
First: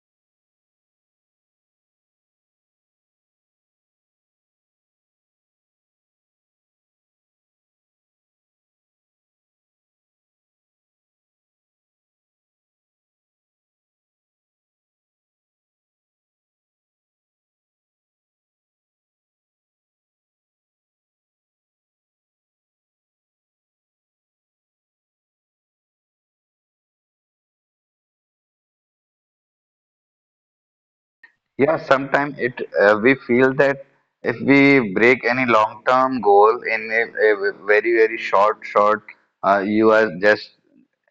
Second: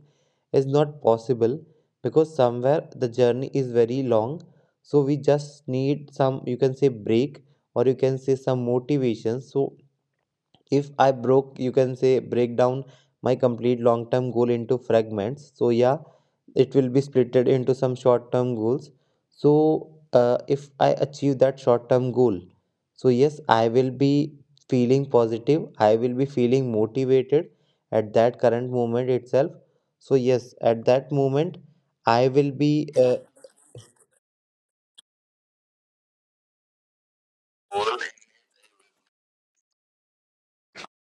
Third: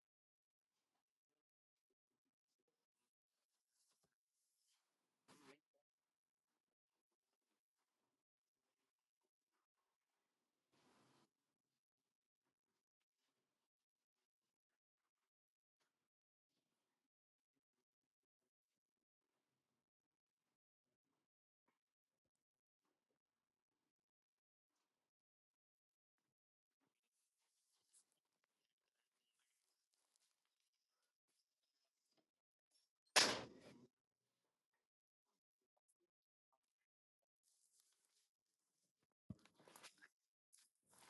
is not possible, because somewhere the journey is very long. So we just need some, you can say, break, or you can say some motivation. So if I broke, you can say break down my complete long term goal into fragments, so yeah, it will be splitted into some short term goals. So if I achieve that short term goal, so yes I will be feeling positive, I will be feeling motivated at that current moment itself. So yes, at that moment Yeah, I sometimes will it be we feel that if we break any long-term goal in a very very short, you are just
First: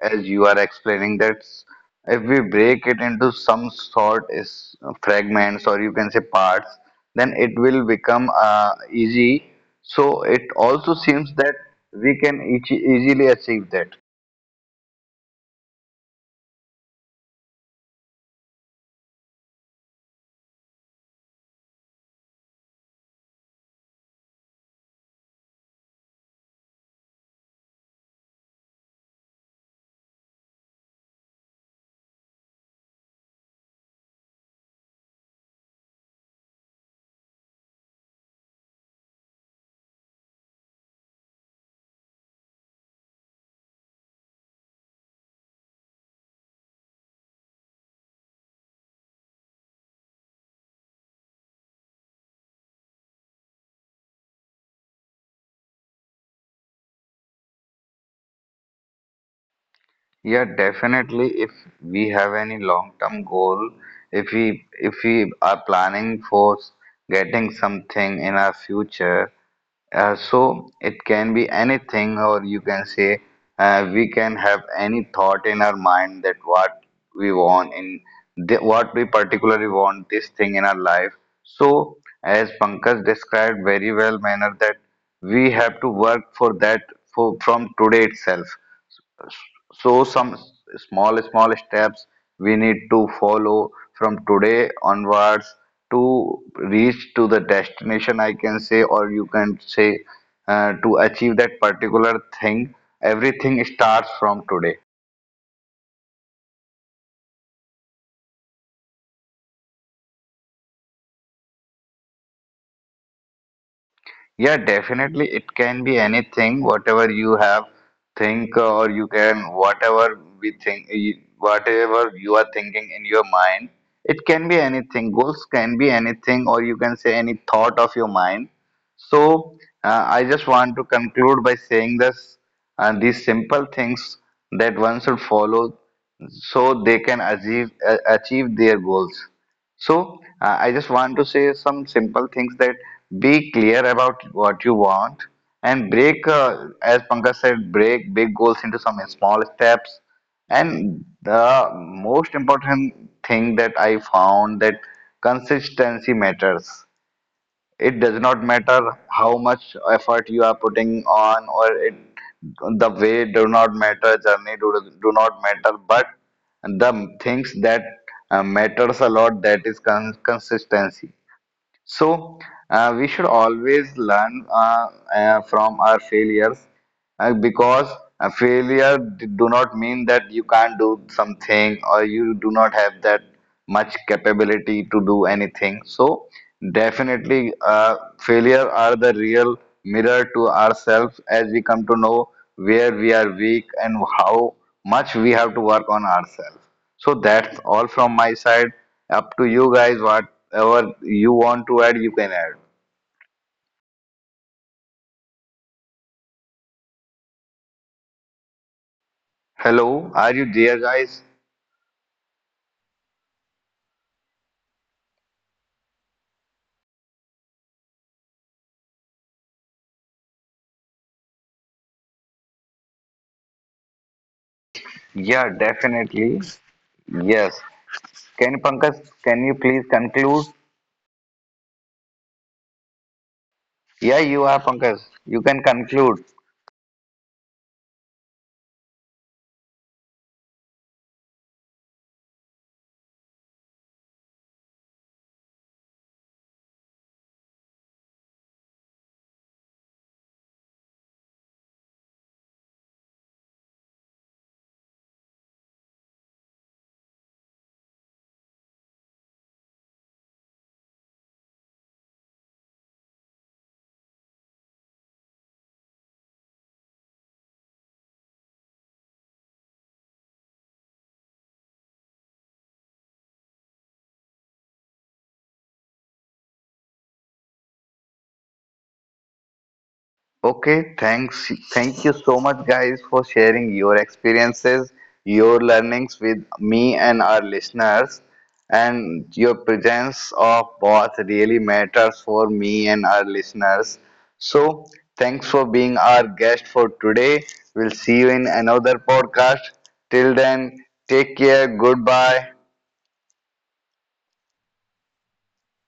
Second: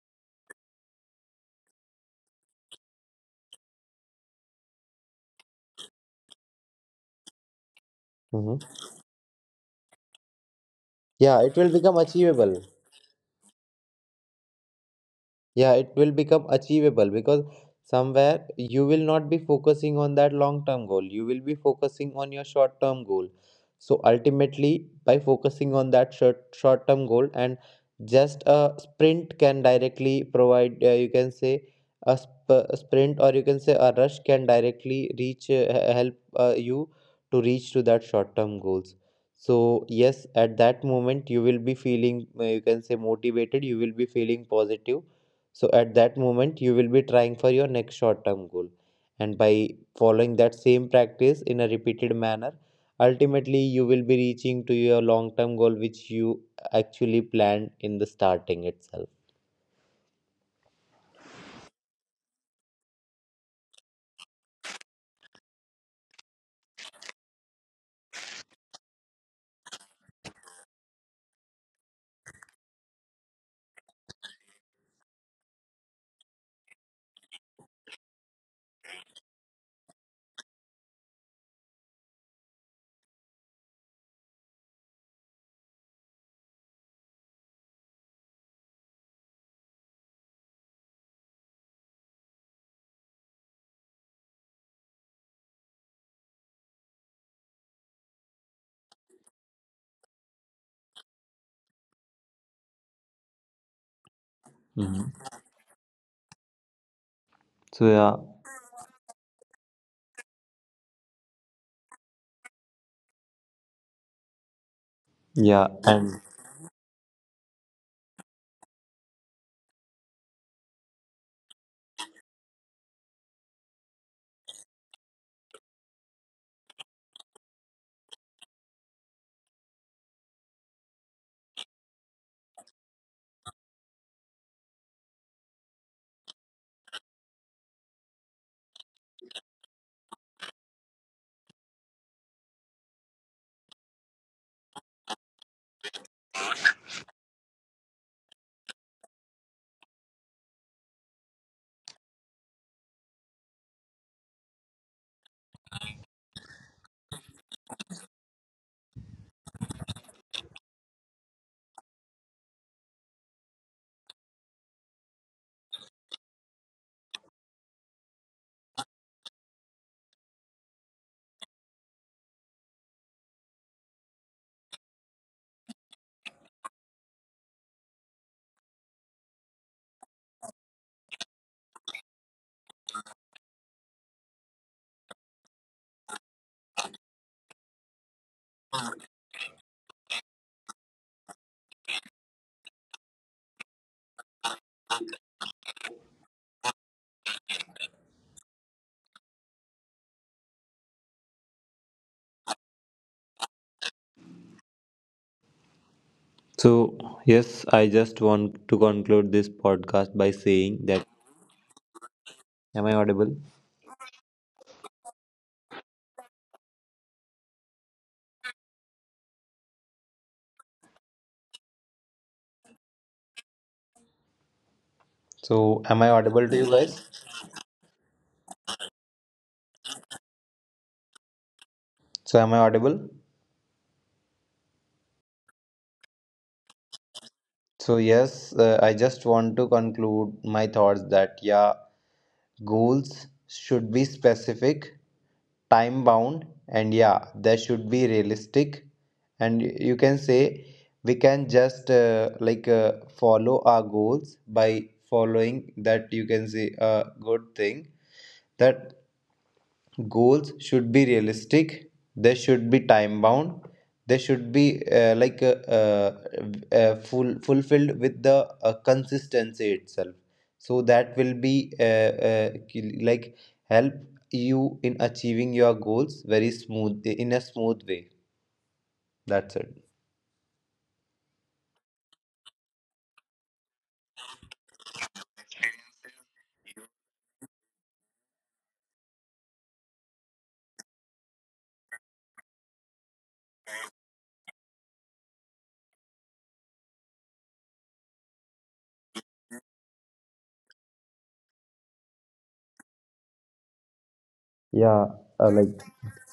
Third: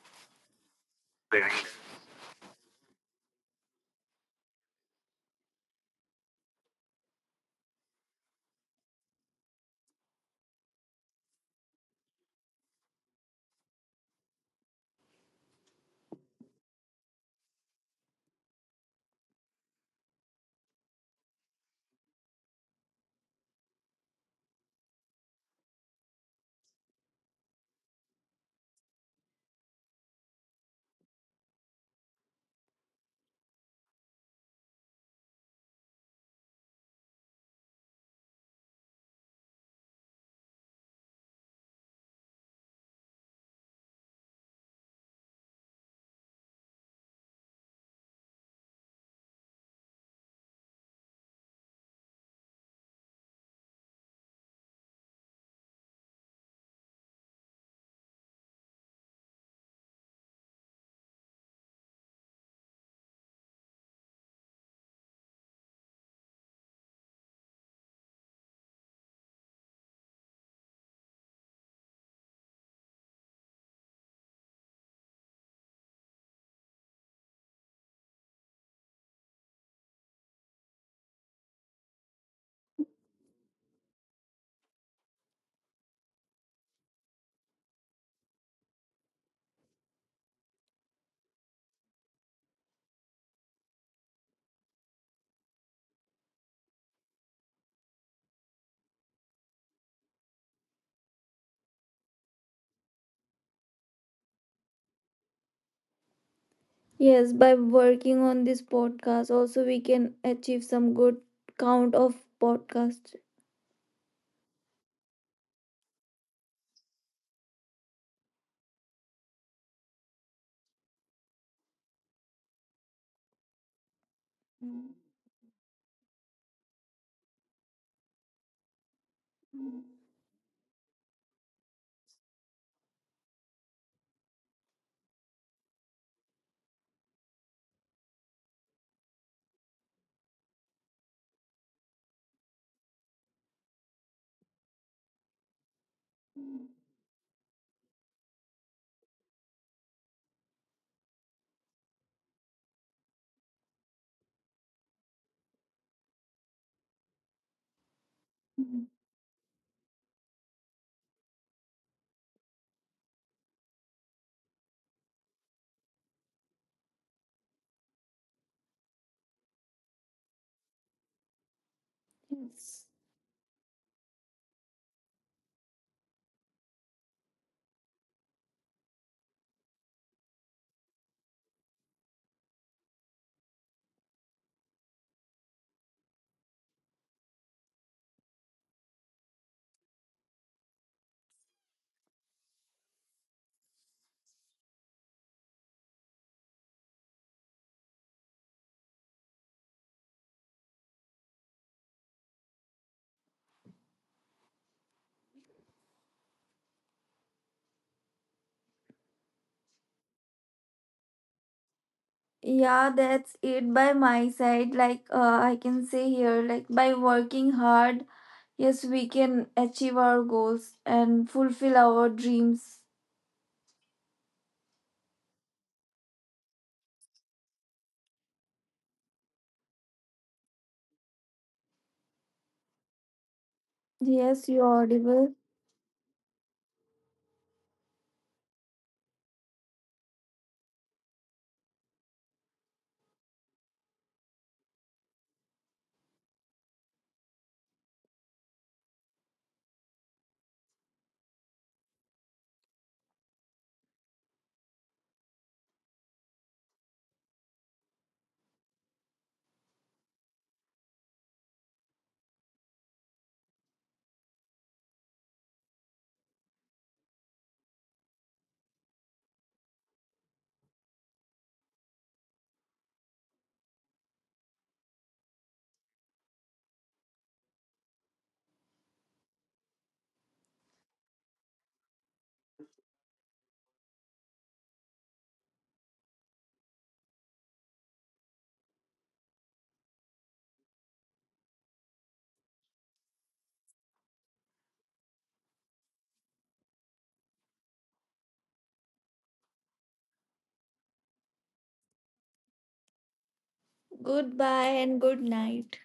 as you are explaining that if we break it into some sort is fragments or you can say parts, then it will become mhm. Easy. So it also seems Yeah, it that will become we can achievable. each easily achieve that. Yeah, it will become achievable because somewhere you will not be focusing on that long term goal. You will be focusing on your short term goal. So ultimately, by focusing on that short term goal, and just a sprint can directly provide, you can say, a, a sprint, or you can say a rush, can directly reach, help you to reach to that short term goals. So yes, at that moment you will be feeling, you can say, motivated. You will be feeling positive, so at that moment you will be trying for your next short term goal. And by following that same practice in a repeated manner, ultimately you will be reaching to your long term goal which you actually planned in the starting itself. Yeah, definitely. If we have any long-term goal, if we are planning for getting something in our future, so it can be anything, or you can say we can have any thought in our mind, that what we want in the, what we particularly want this thing in our life. So, as Pankaj described very well, manner that we have to work for that for, from today itself. So some small, small steps we need to follow from today onwards, to reach to the destination, I can say, or you can say to achieve that particular thing. Everything starts from today. Mhm. Yes, by So yeah, working on this podcast, also we can achieve some good count of podcast. Yeah, definitely it yeah, can be and anything, whatever you have think or you can whatever we think whatever you are thinking in your mind, it can be anything. Goals can be anything, or you can say any thought of your mind. So I just want to conclude by saying this, these simple things that one should follow, so they can achieve achieve their goals. So I just want to say some simple things, that be clear about what you want, and break, as Pankaj said, break big goals into some small steps. And the most important thing that I found, that consistency matters. It does not matter how much effort you are putting on or it the way do not matter, do not matter, but the things that matters a lot, that is consistency. So, we should always learn from our failures, because a failure do not mean that you can't do something, or you do not have that much capability to do anything. So, definitely, failure are the real mirror to ourselves, as we come to know where we are weak and how much we have to work on ourselves. So that's all from my side. Up to you guys, whatever you want to add, you can add. so yes, I just want to conclude this Hello, podcast are by you there, saying that. guys? Am Yeah, I that's audible? it by my side. Like I can say here, like by working hard, yes, we can achieve our goals and fulfill our dreams. Yeah, So am I definitely. audible to you guys? Yes. Can you, Pankaj, can you please conclude? So am I audible? Yeah, you Yes, are you're Pankaj. audible. You can conclude. So yes, I just want to conclude my thoughts that, yeah, goals should be specific, time bound, and yeah, they should be realistic. And you can say we can just like follow our goals by following that, you can say, a good thing, that goals should be realistic, they should be time bound, they should be like full fulfilled with the consistency itself. So that will be like help you in achieving your goals very smooth, in a smooth way. That's it. Okay, thanks. Thank you so much, guys, for sharing your experiences, your learnings with me and our listeners. And your presence of both really matters for me and our listeners. So, thanks for being our guest for today. We'll see you in another podcast. Till then, take care. Goodbye. Yeah, Goodbye and good like night.